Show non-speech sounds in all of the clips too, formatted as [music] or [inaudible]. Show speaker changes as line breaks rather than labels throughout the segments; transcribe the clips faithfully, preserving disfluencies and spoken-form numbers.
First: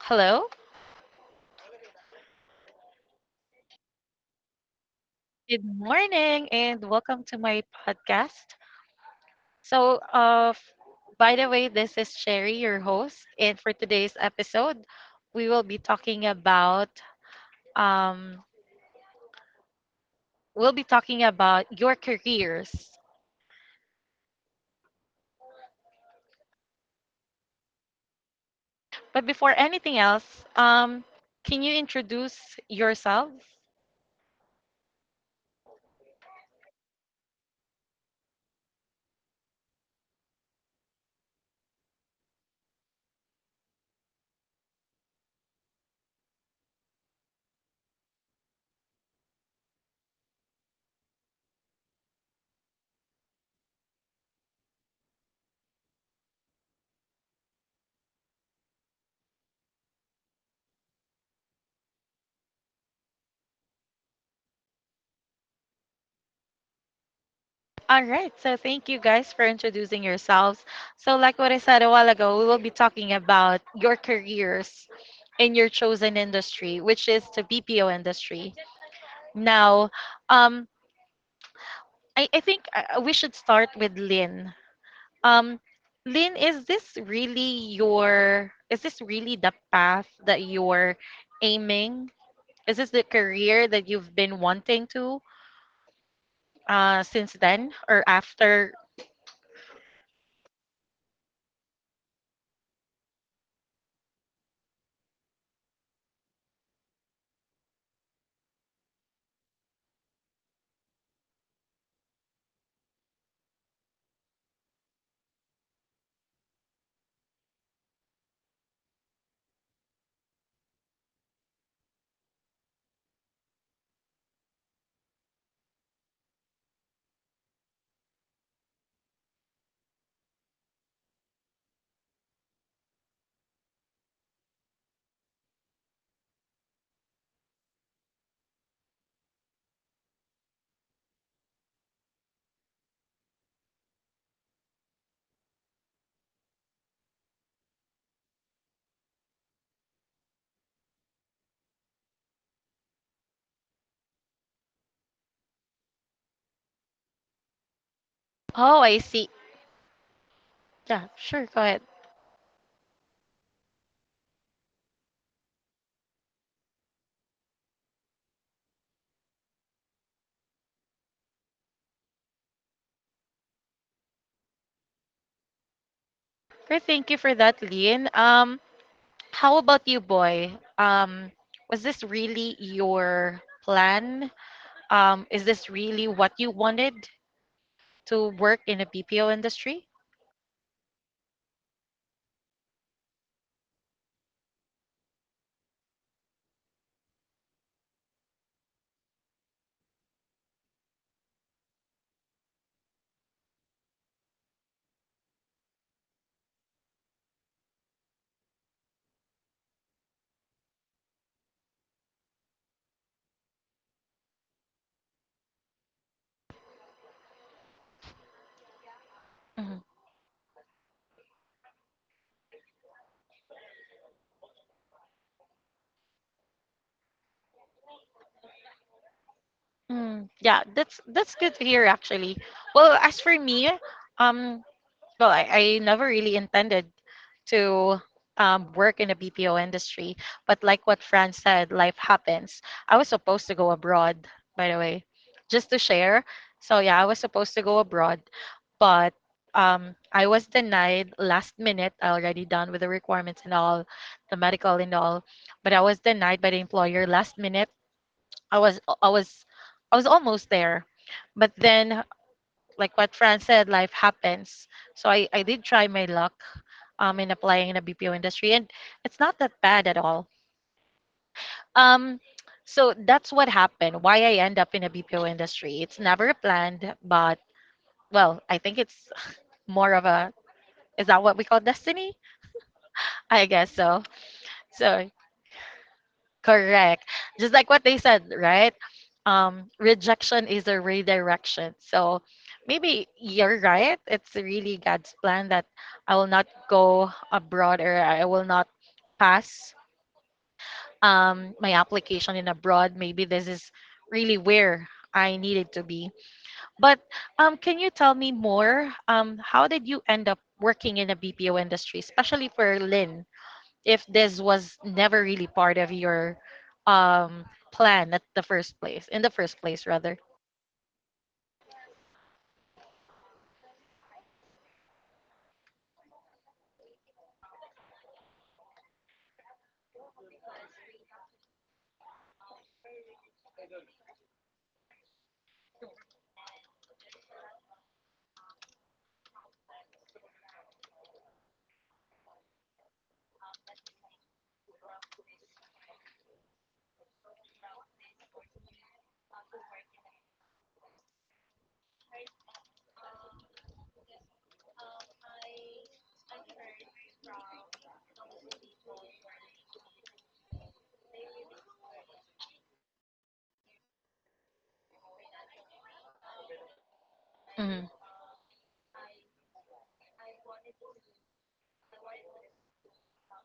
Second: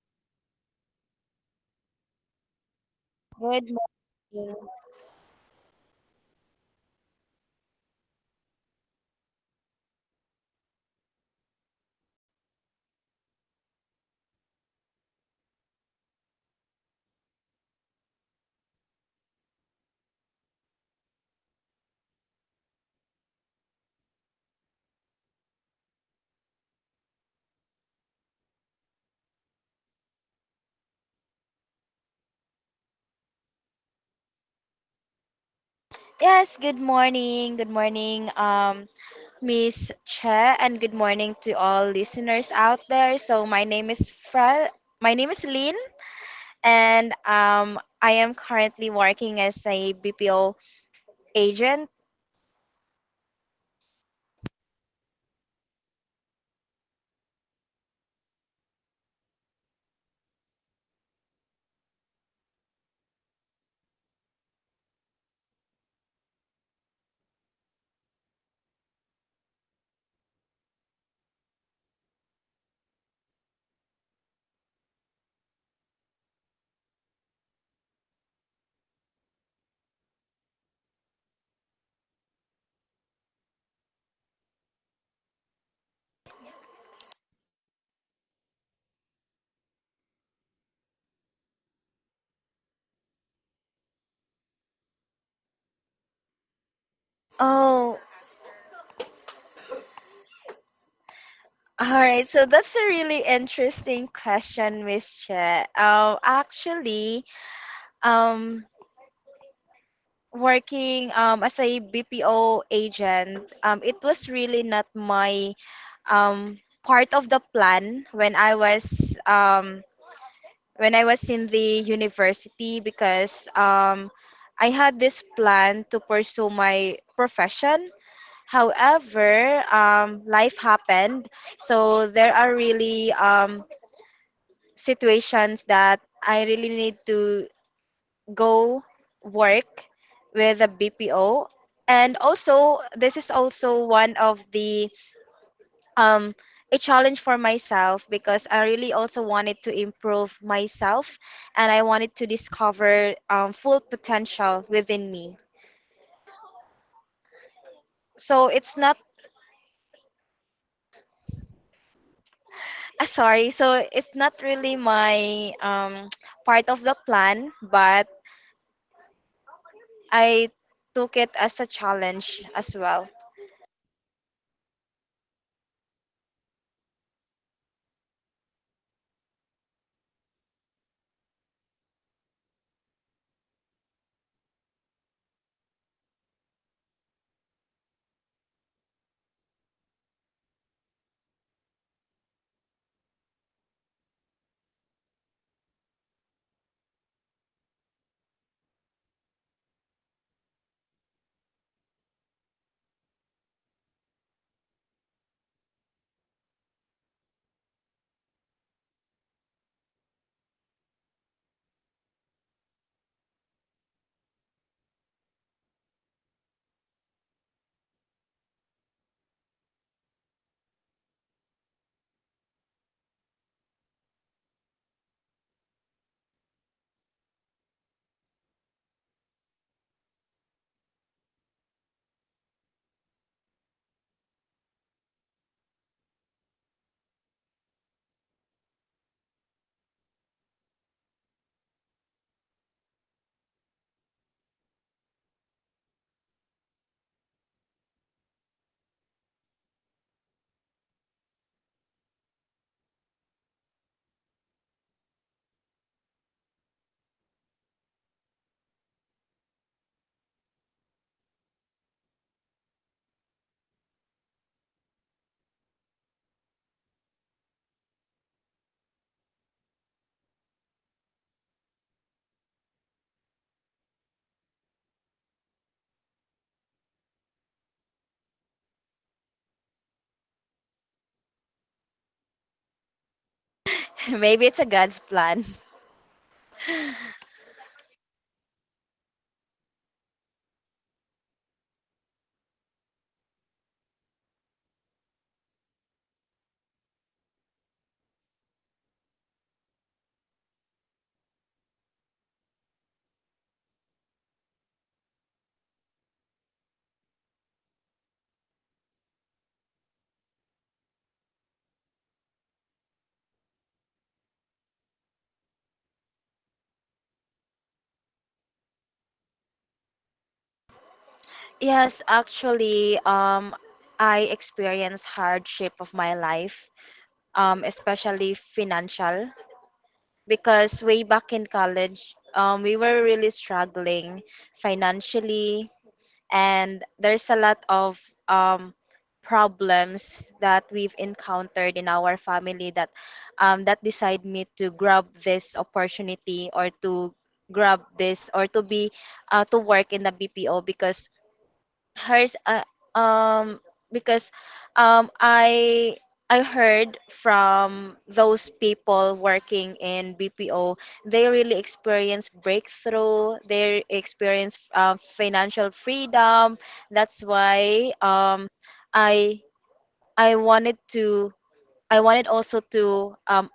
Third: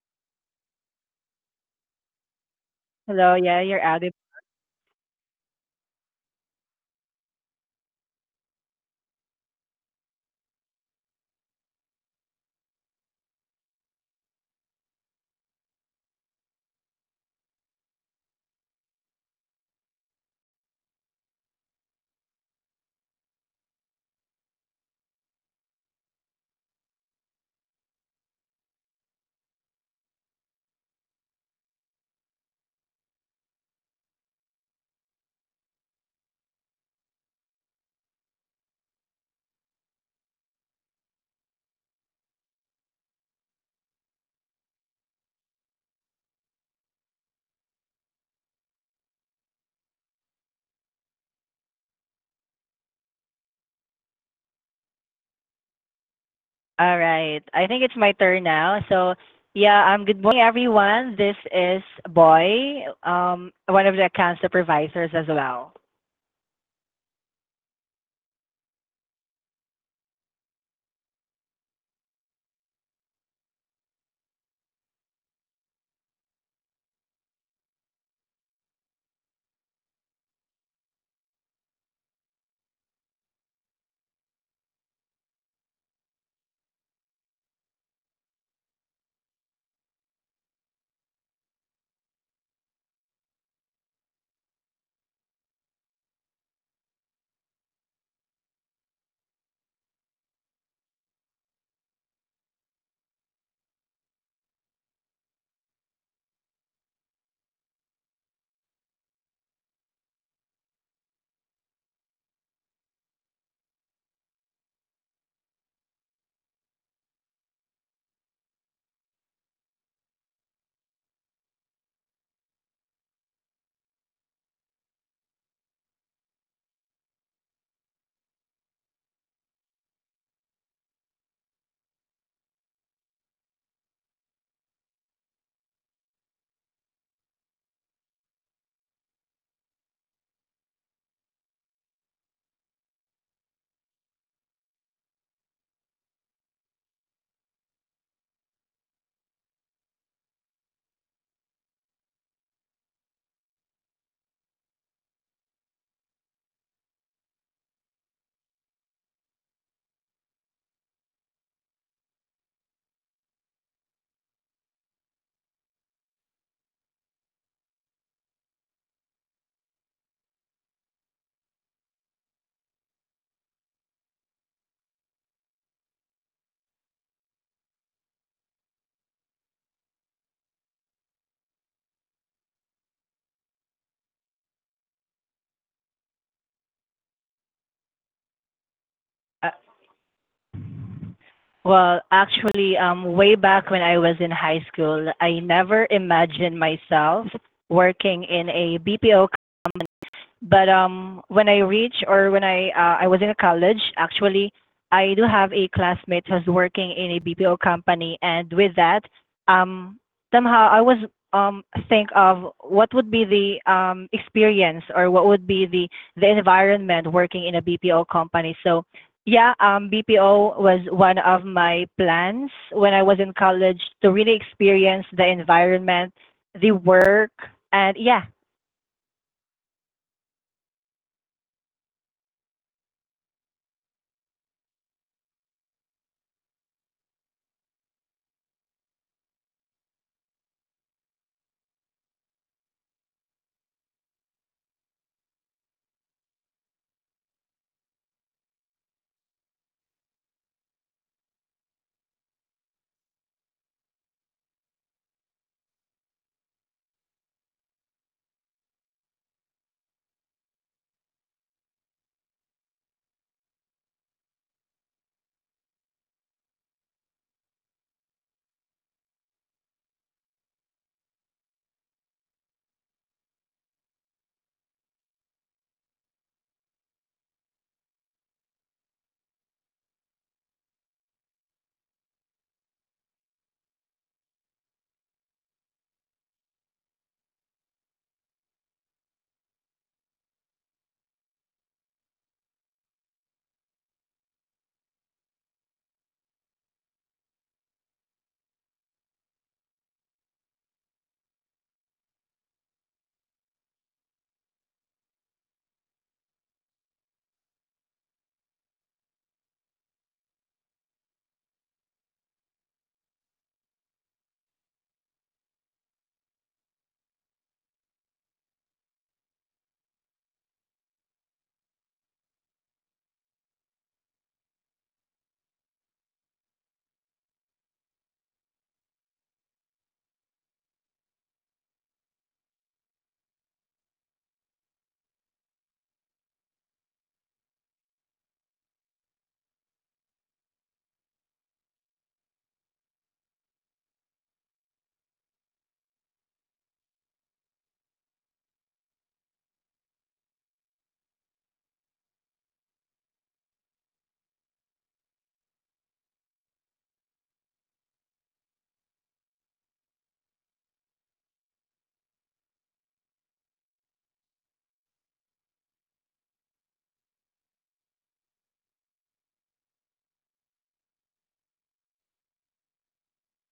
Hello,
Hello. Yeah,
Good
you're audible.
morning.
good morning, and welcome to my podcast. So, uh, f- by the way, this is Sherry, your host, and for today's episode, we will be talking about um, we'll be talking about your careers. But before anything else, um, can you introduce yourself?
Yes, good morning. Good morning, um, Miss Che, and good morning to all listeners out there. So my name is Fra. My name is Lynn, and um, I am currently working as a B P O agent.
All right. I think it's my turn now. So, yeah, um, good morning, everyone. This is Boy, um, one of the account supervisors as well.
All right. So thank you guys for introducing yourselves. So like what I said a while ago, we will be talking about your careers in your chosen industry, which is the B P O industry. Now, um, I, I think uh, uh, we should start with Lynn. Um, Lynn, is this really your, is this really the path that you're aiming? Is this the career that you've been wanting to uh, since then
Oh,
or after?
all right. So that's a really interesting question, Miss Che. Um, actually, um, working um, as a B P O agent, um, it was really not my um, part of the plan when I was um, when I was in the university because um, I had this plan to pursue my profession. However, um, life happened, so there are really um, situations that I really need to go work with a B P O. And also, this is also one of the um, a challenge for myself because I really also wanted to improve myself and I wanted to discover um, full potential within me. So it's
Oh,
not
I see. Yeah, sure. Go ahead.
[laughs] uh, sorry. So it's not really my um, [tsk] part of the plan, but I took it as a challenge as well.
Great, thank you for that, Lynn. Um, how about you, Boy? Um, was this really your plan? Um, is this really what you wanted to work in a B P O
Uh,
industry?
well, actually, um, way back when I was in high school, I never imagined myself working in a B P O. But um, when I reach or when I uh, I was in college, actually, I do have a classmate who's working in a B P O company, and with that, um, somehow I was um think of what would be the um experience or what would be the the environment working in a B P O company. So yeah,
Mhm.
um, B P O was one of my plans when I was in college to really experience the environment, the work, and yeah.
Mm, yeah, that's that's good to hear actually. Well, as for me, um, well, I, I never really intended to um, work in the B P O industry. But like what Fran said, life happens. I was supposed to go abroad, by the way, just to share. So yeah, I was supposed to go abroad, but um, I was denied last minute. I already done with the requirements and all, the medical and all, but I was denied by the employer last minute. I was I was I was almost there, but then like what Fran said, life happens. So I, I did try my luck um, in applying in the B P O industry, and it's not that bad at all. Um, so that's what happened. Why I end up in a B P O industry. It's never planned, but well, I think it's more of a— is that what we call destiny? I guess so.
[laughs] Maybe it's a God's
So.
plan.
Correct.
[laughs]
Just like what they said, right? Um, rejection is a redirection. So maybe you're right. It's really God's plan that I will not go abroad or I will not pass um, my application in abroad. Maybe this is really where I needed to be. But um, can you tell me more? Um, how did you end up working in a B P O industry, especially for Lynn? If this was never really part of your um plan at the first place, in the first place, rather.
Yes, actually, um, I experienced hardship of my life, um, especially financial, because way back in college, um, we were really struggling financially, and there's a lot of um, problems that we've encountered in our family that um, that decide me to grab this opportunity or to grab this or to be uh, to work in the B P O because hers uh, um because um I I heard from those people working in BPO. They really experience breakthrough. They experience uh, financial freedom. that's why
Mhm.
um i i wanted to, I wanted also to um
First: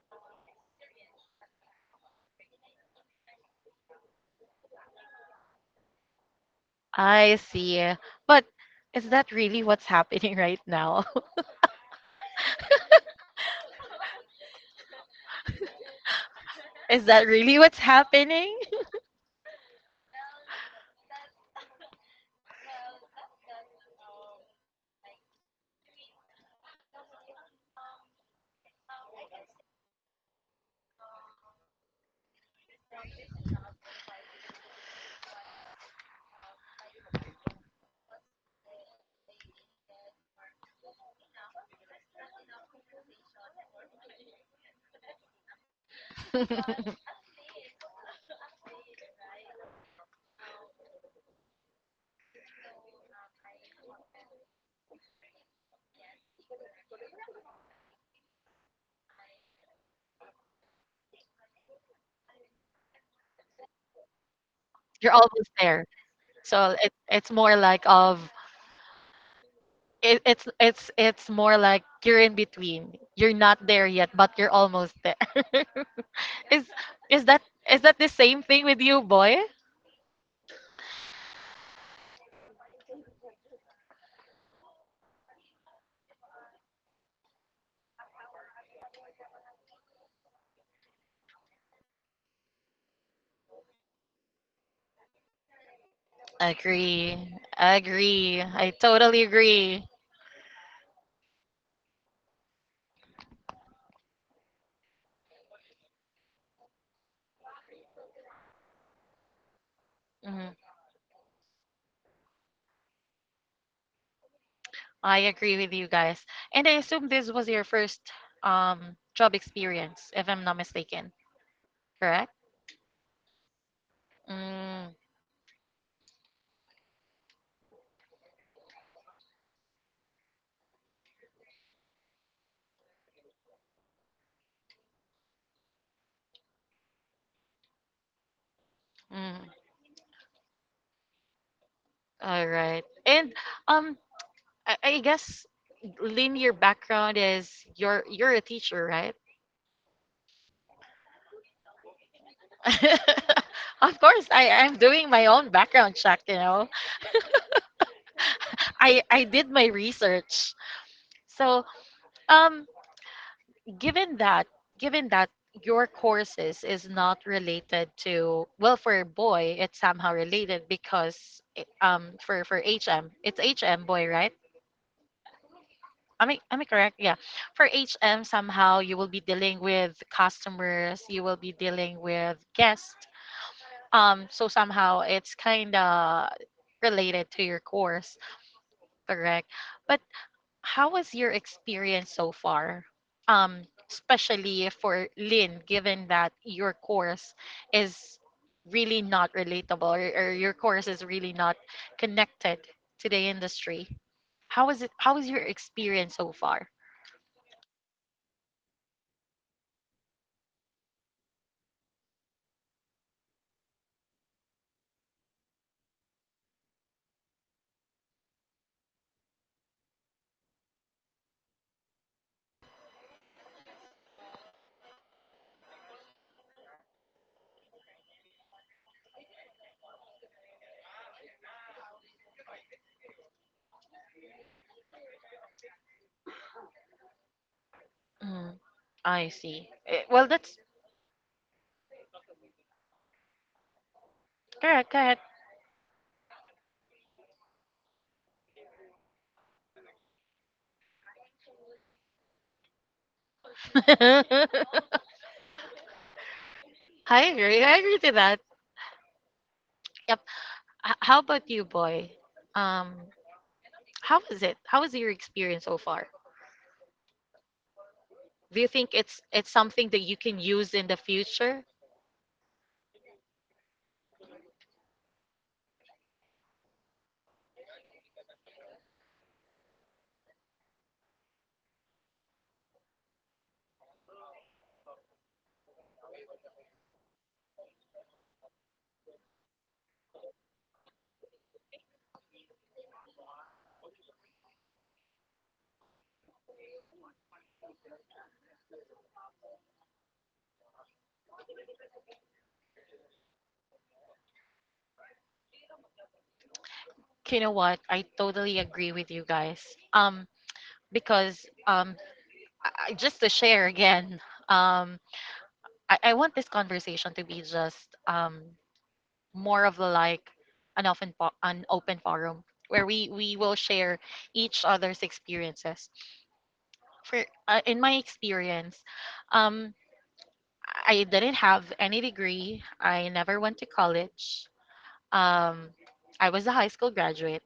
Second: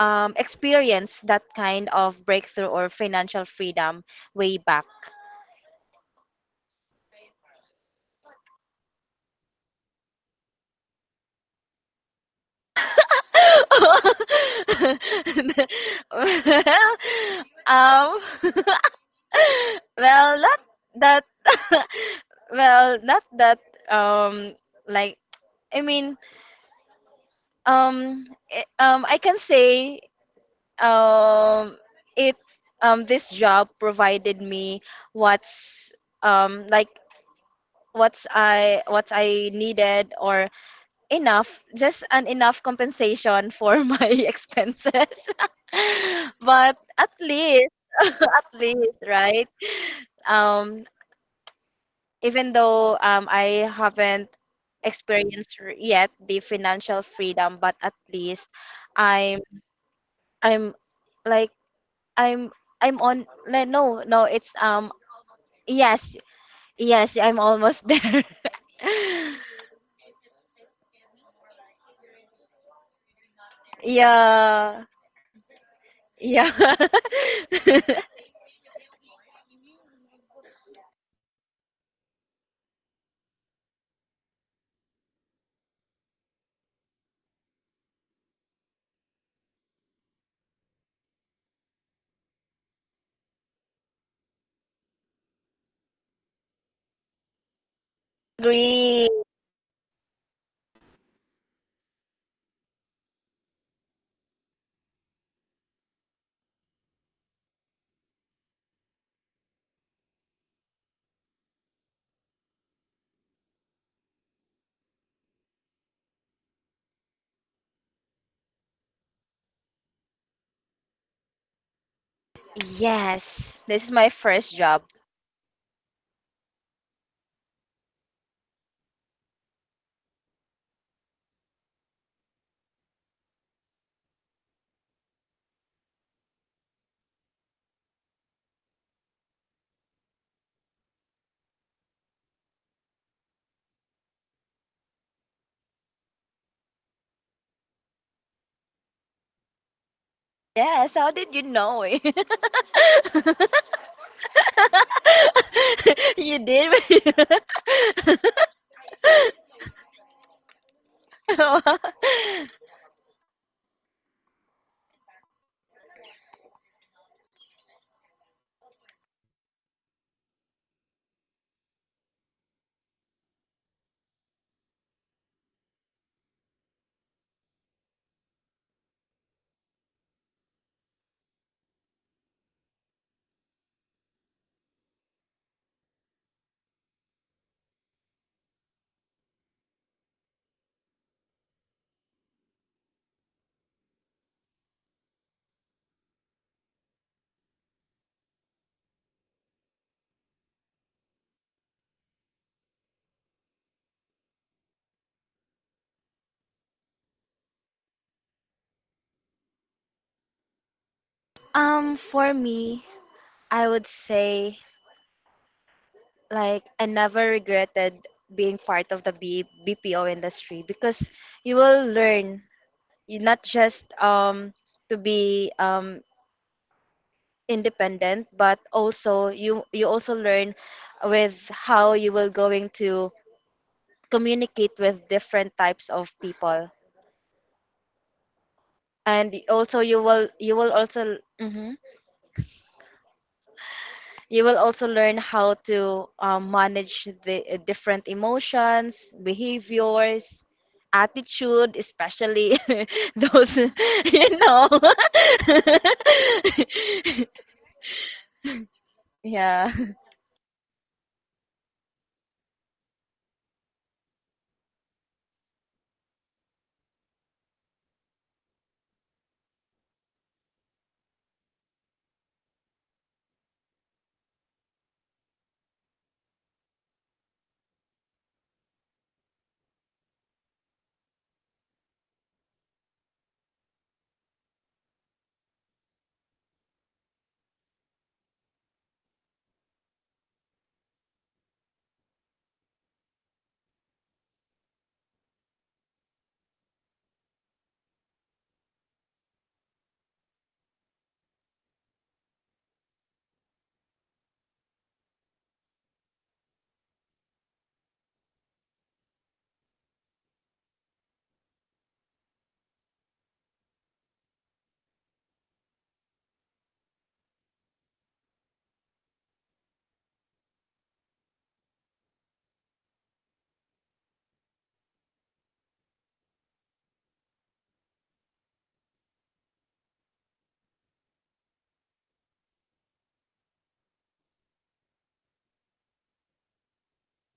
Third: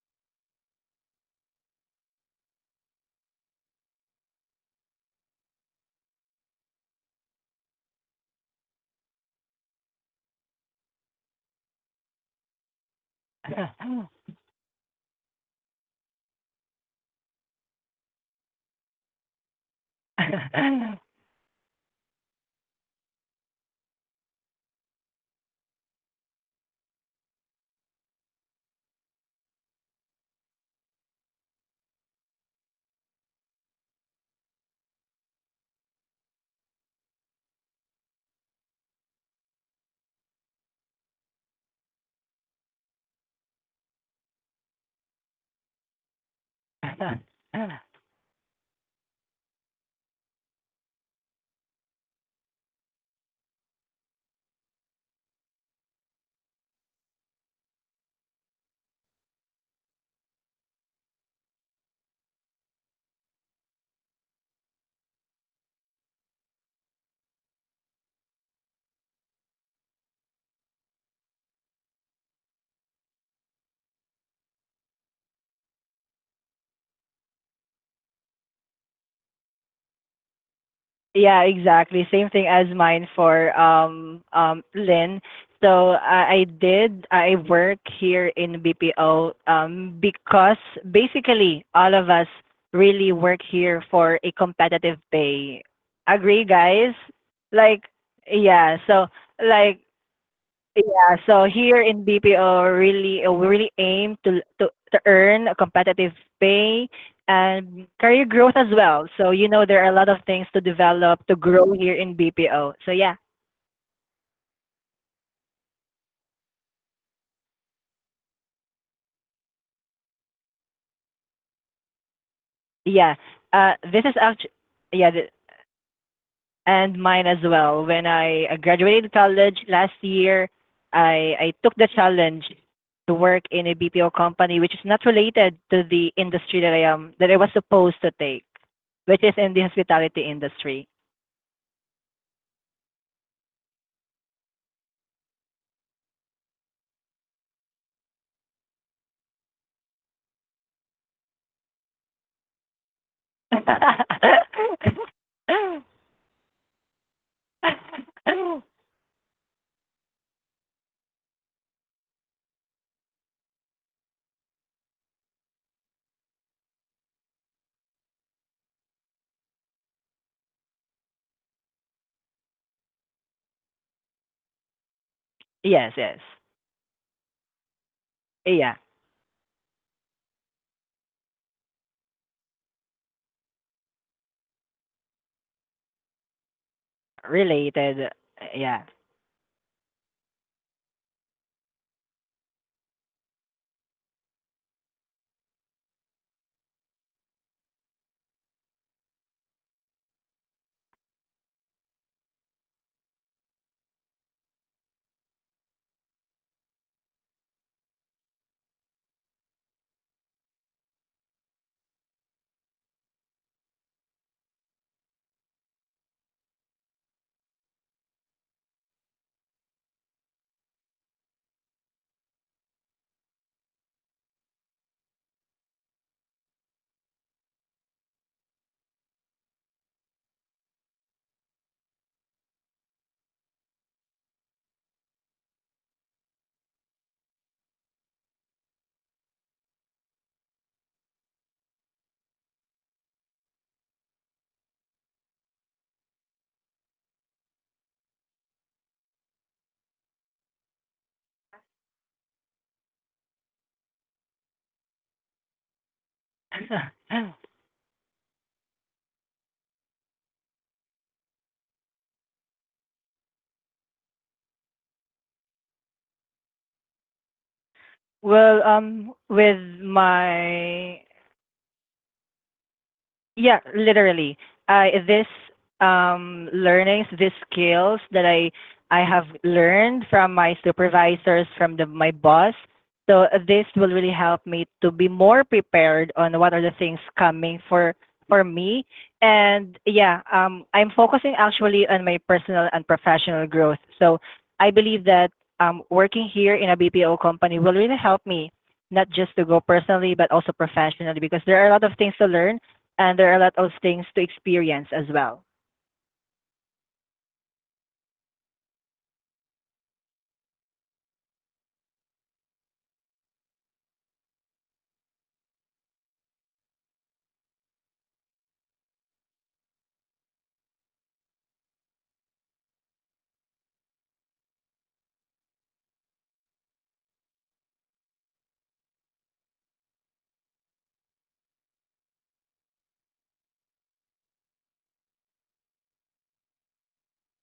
um, experience that kind of breakthrough or financial freedom way back.
I see, but is that really what's happening right now? [laughs]
[laughs] well,
Is that really what's
um, [laughs]
happening?
well, not
[laughs]
that, [laughs] well, not that, um, like, I mean, um, i- um, I can say, um, it, um, this job provided me what's, um, like, what's I, what I needed or enough, just an enough compensation for [laughs] my expenses. [laughs] But
[laughs]
at
[laughs]
least, at least, right? Um, even though um, I haven't experienced r- yet the financial freedom, but at least I'm I'm like I'm I'm on like, no no it's um.
You're almost there.
Yes,
So it,
yes,
it's
I'm
more
almost
like
there.
of— it, it's it's it's more like you're in between, you're not there
[laughs]
yet but you're
Yeah,
almost there. [laughs] is
yeah.
is that is that
[laughs]
the same thing with you, Boy?
Yeah, exactly. Same thing as mine for um um Lynn. So I, I did I work here in B P O um because basically all of us really work here for a competitive pay. Agree, guys?
Agree.
Like
Agree. I
yeah, so
Agree.
totally
like
agree.
yeah, so here in B P O, really, uh, we really aim to to to earn a competitive pay and career growth as well. So, you know, there are a lot of things
Mhm.
to develop, to grow here in B P O. So yeah,
I agree with you guys. And I assume this was your first um job experience, if I'm not mistaken, correct?
yeah.
Yes,
Uh,
this is
this is
my
actually,
first
Mm,
job.
yeah, th- and mine as well. When I uh, graduated college last year, I I took the challenge to work in a B P O company which is not related to the industry that I am that I was supposed to take, which is
mm.
in the hospitality industry.
All right. And um I, I guess Lynn, your background is you're you're a teacher, right?
Yes, how did you know it?
[laughs]
[laughs]
Of course, I
[laughs]
am doing my own background check, you
You
know.
did?
I I did my research. So,
[laughs]
um given that given that your courses is not related to, well, for a Boy it's somehow related because it- um for for hm it's hm Boy, right?
Yes, yes.
Am i am i correct? Yeah. For hm
Yeah,
somehow you will be dealing with customers, you will be dealing with guests. Um so somehow it's kind of related to your
really, that,
course.
yeah.
Correct? But how was your experience so far? Um, especially for Lynn, given that your course is really not relatable, or, or your course is really not connected to the industry. How is it? How is your experience so far?
um, for me, I would say, like, I never regretted being part of the B- BPO industry because you will learn, you not just um to be um independent, but also you you also learn with how you will going to communicate with different types of people.
Mm, I
And y-
see.
also
Eh,
you
Well,
will,
that's
you will also, mhm, you will
correct.
also
Go ahead.
learn how to um, manage the uh, different emotions, behaviors, attitude, especially [laughs] those, [laughs] you know.
[laughs] I
[laughs]
[laughs]
agree. I agree to that.
Yeah.
Yep.
[laughs]
H- how about you, Boy? Um, how was it? How was your experience so far? Do
Well,
you think
um,
it's it's
with
something that you can use in the
my
future?
yeah, literally. I this um learnings, these skills that I I have learned from my supervisors, from the my boss. So uh, this will really help me to be more prepared on what are the things coming for for me. And yeah, um I'm focusing actually on my personal and professional growth. So I believe that um working here in a B P O company will really help me not just to go personally but also professionally because there are a lot of things to learn and there are a lot of things to experience as well.
You know what, I totally agree with you guys. um because um I, I- just to share again, um I, I want this conversation to be just um more of like an open fo- an open forum where we we will share each other's experiences. For uh, in my experience, um I didn't have any degree. I never went to college. um I was a high school graduate.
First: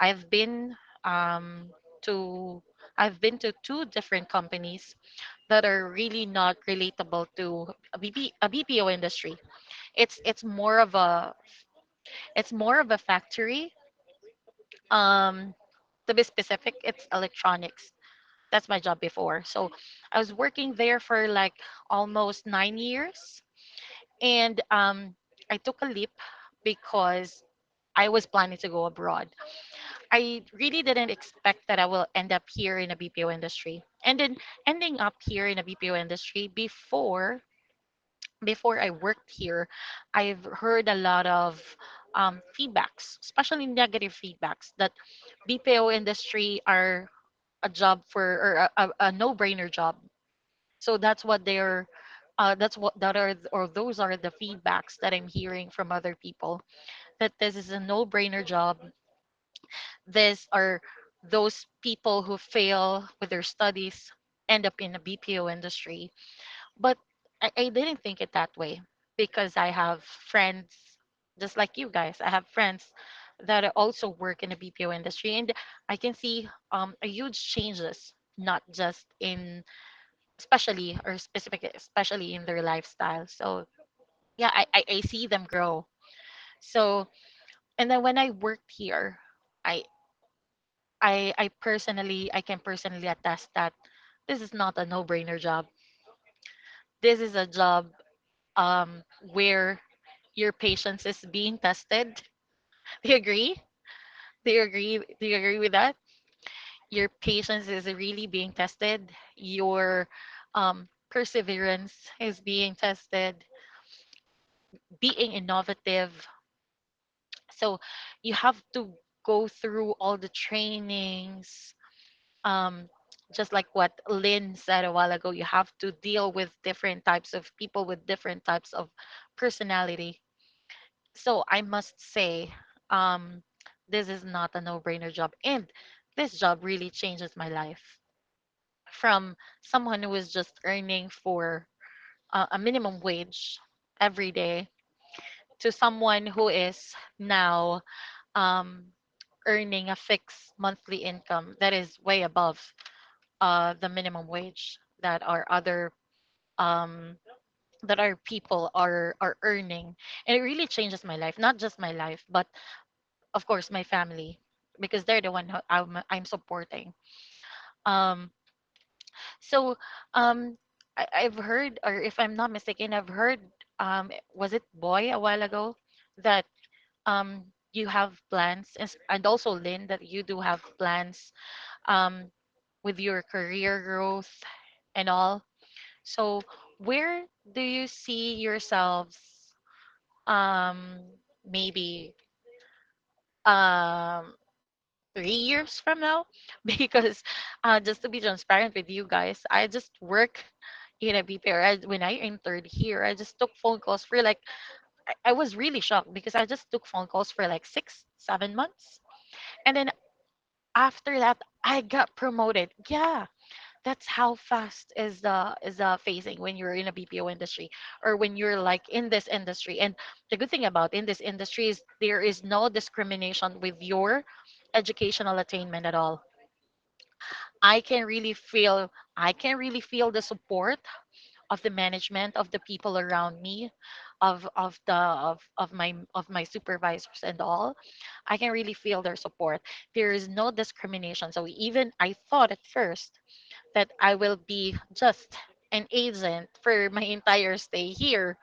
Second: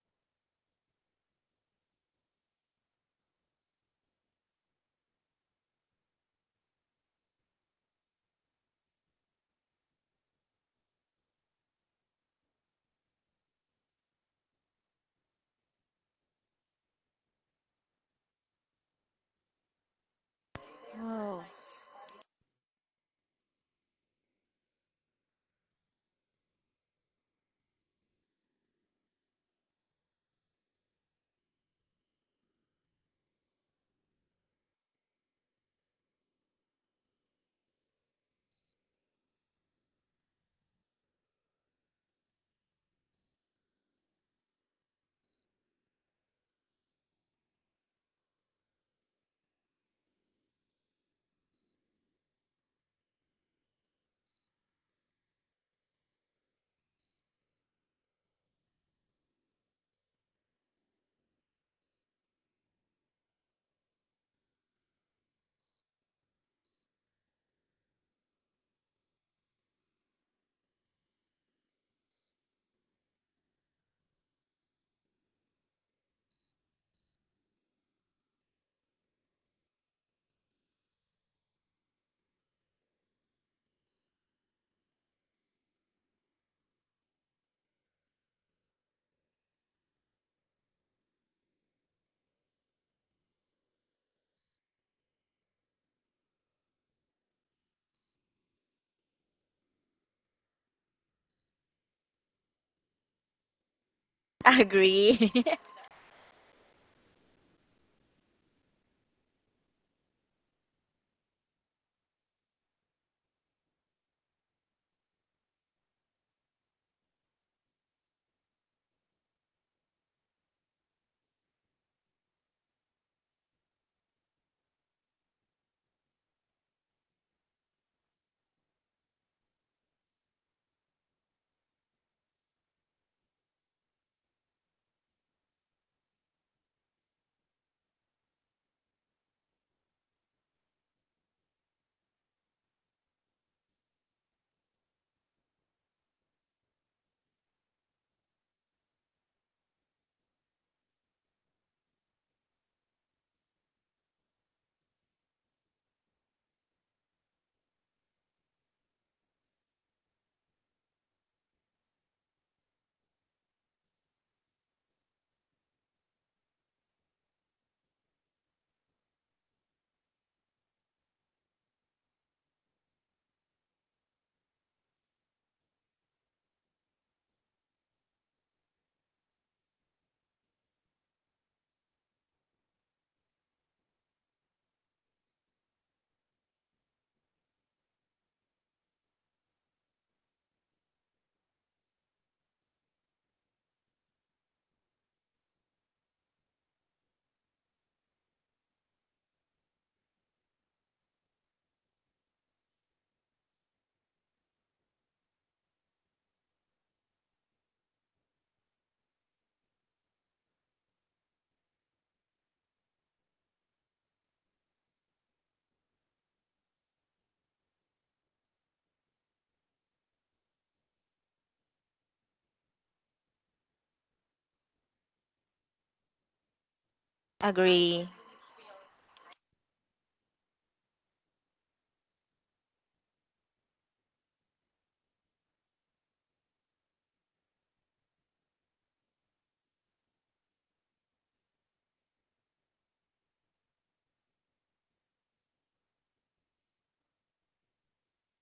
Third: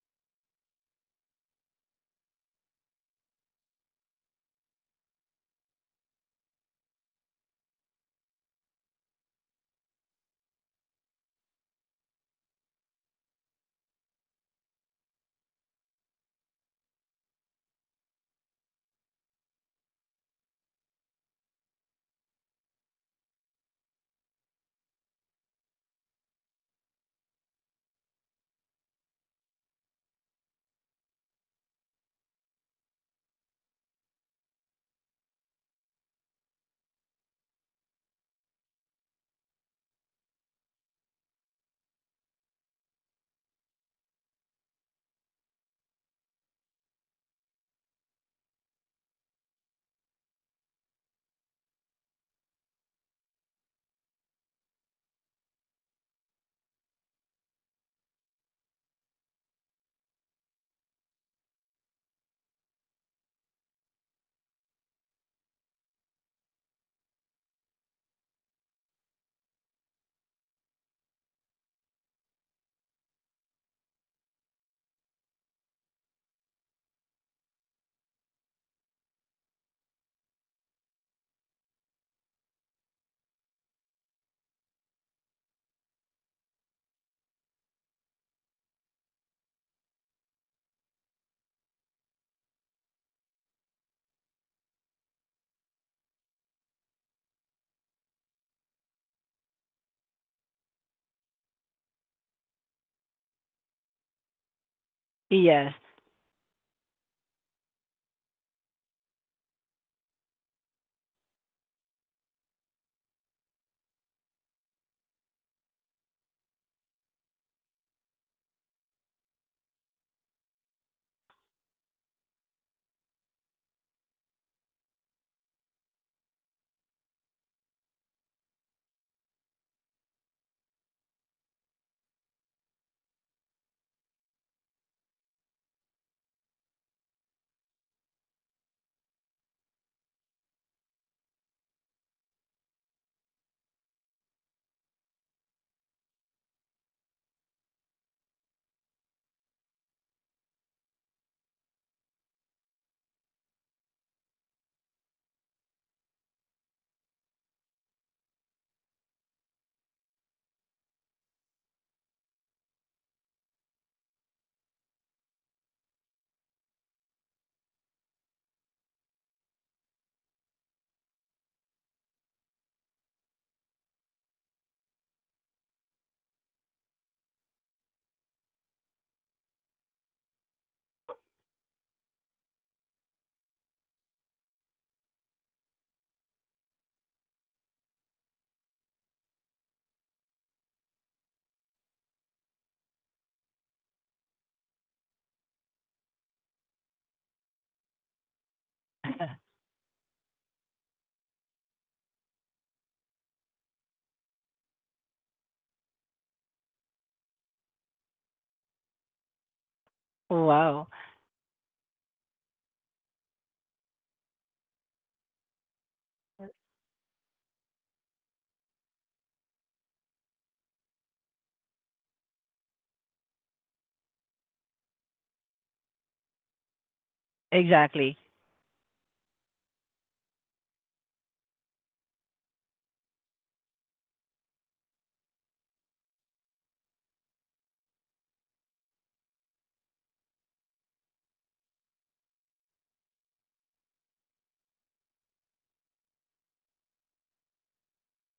I've been um, to I've been to two different companies that are really not relatable to a, B B, a B P O industry. It's it's more of a it's more of a factory. Um, to be specific, it's electronics. That's my job before. So I was working there for
Wow.
like almost nine years, and um, I took a leap because I was planning to go abroad. I really didn't expect that I will end up here in the B P O industry. And then ending up here in the B P O industry before before I worked here, I've heard a lot of um, feedbacks, especially negative feedbacks that B P O industry are a job for or a, a, a no-brainer job. So that's what they're uh, that's what that are or those are the feedbacks that I'm hearing from other people that this is a no-brainer job, this or those people who fail with their studies end up in the B P O industry. But I, I didn't think it that way because I have friends, just like you guys. I have friends that also work in the B P O industry, and I can see um, a huge changes, not just in especially or specific, especially in their lifestyle. So yeah, I, I, I see them grow. So and then when I worked here, I I I personally I can personally attest that this is not a no-brainer job. This is a job um where your patience is being tested. [laughs] Do you agree? Do you agree? Do
Agree.
you agree
[laughs]
with
Yes.
that? Your patience is really being tested. Your um, perseverance is being tested. Being innovative. So you have to go through all the trainings, um, just like what Lynn said a while ago, you have to deal with different types of people with different types of personality. So I must say, um, this is not a no brainer job. And this job really changes my life, from someone who was just earning for uh, a minimum wage every day to someone who is now um, earning a fixed monthly income that is way above uh, the minimum wage that our other um, that our people are are earning, and it really changes my life. Not just my life, but of course my family, because they're the one who I'm I'm supporting. Um, so um, I, I've heard, or if I'm not mistaken, I've heard um, was it Boy a while ago that um, you have plans, and and also Lynn, that you do have plans um, with your career growth and all. So, where do you see yourselves um maybe um three years from now? [laughs] Because uh just to be transparent with you guys,
[laughs]
I just work in a B P R when I entered here. I just took phone calls for like— I, I was really shocked because I just took phone calls for like 6 7 months. And then
Wow.
after that, I got promoted. Yeah. That's how fast is the is the phasing when you're in a B P O industry or when you're like in this industry. And the good thing about in this industry is there is no discrimination with your educational attainment at all. I can
Agree.
Exactly. [laughs]
really feel I can really feel the support of the management, of the people around me, of of the of, of my of my supervisors and all. I can really feel their support. There is no discrimination. So even I thought at first that I will be just an agent for my entire stay here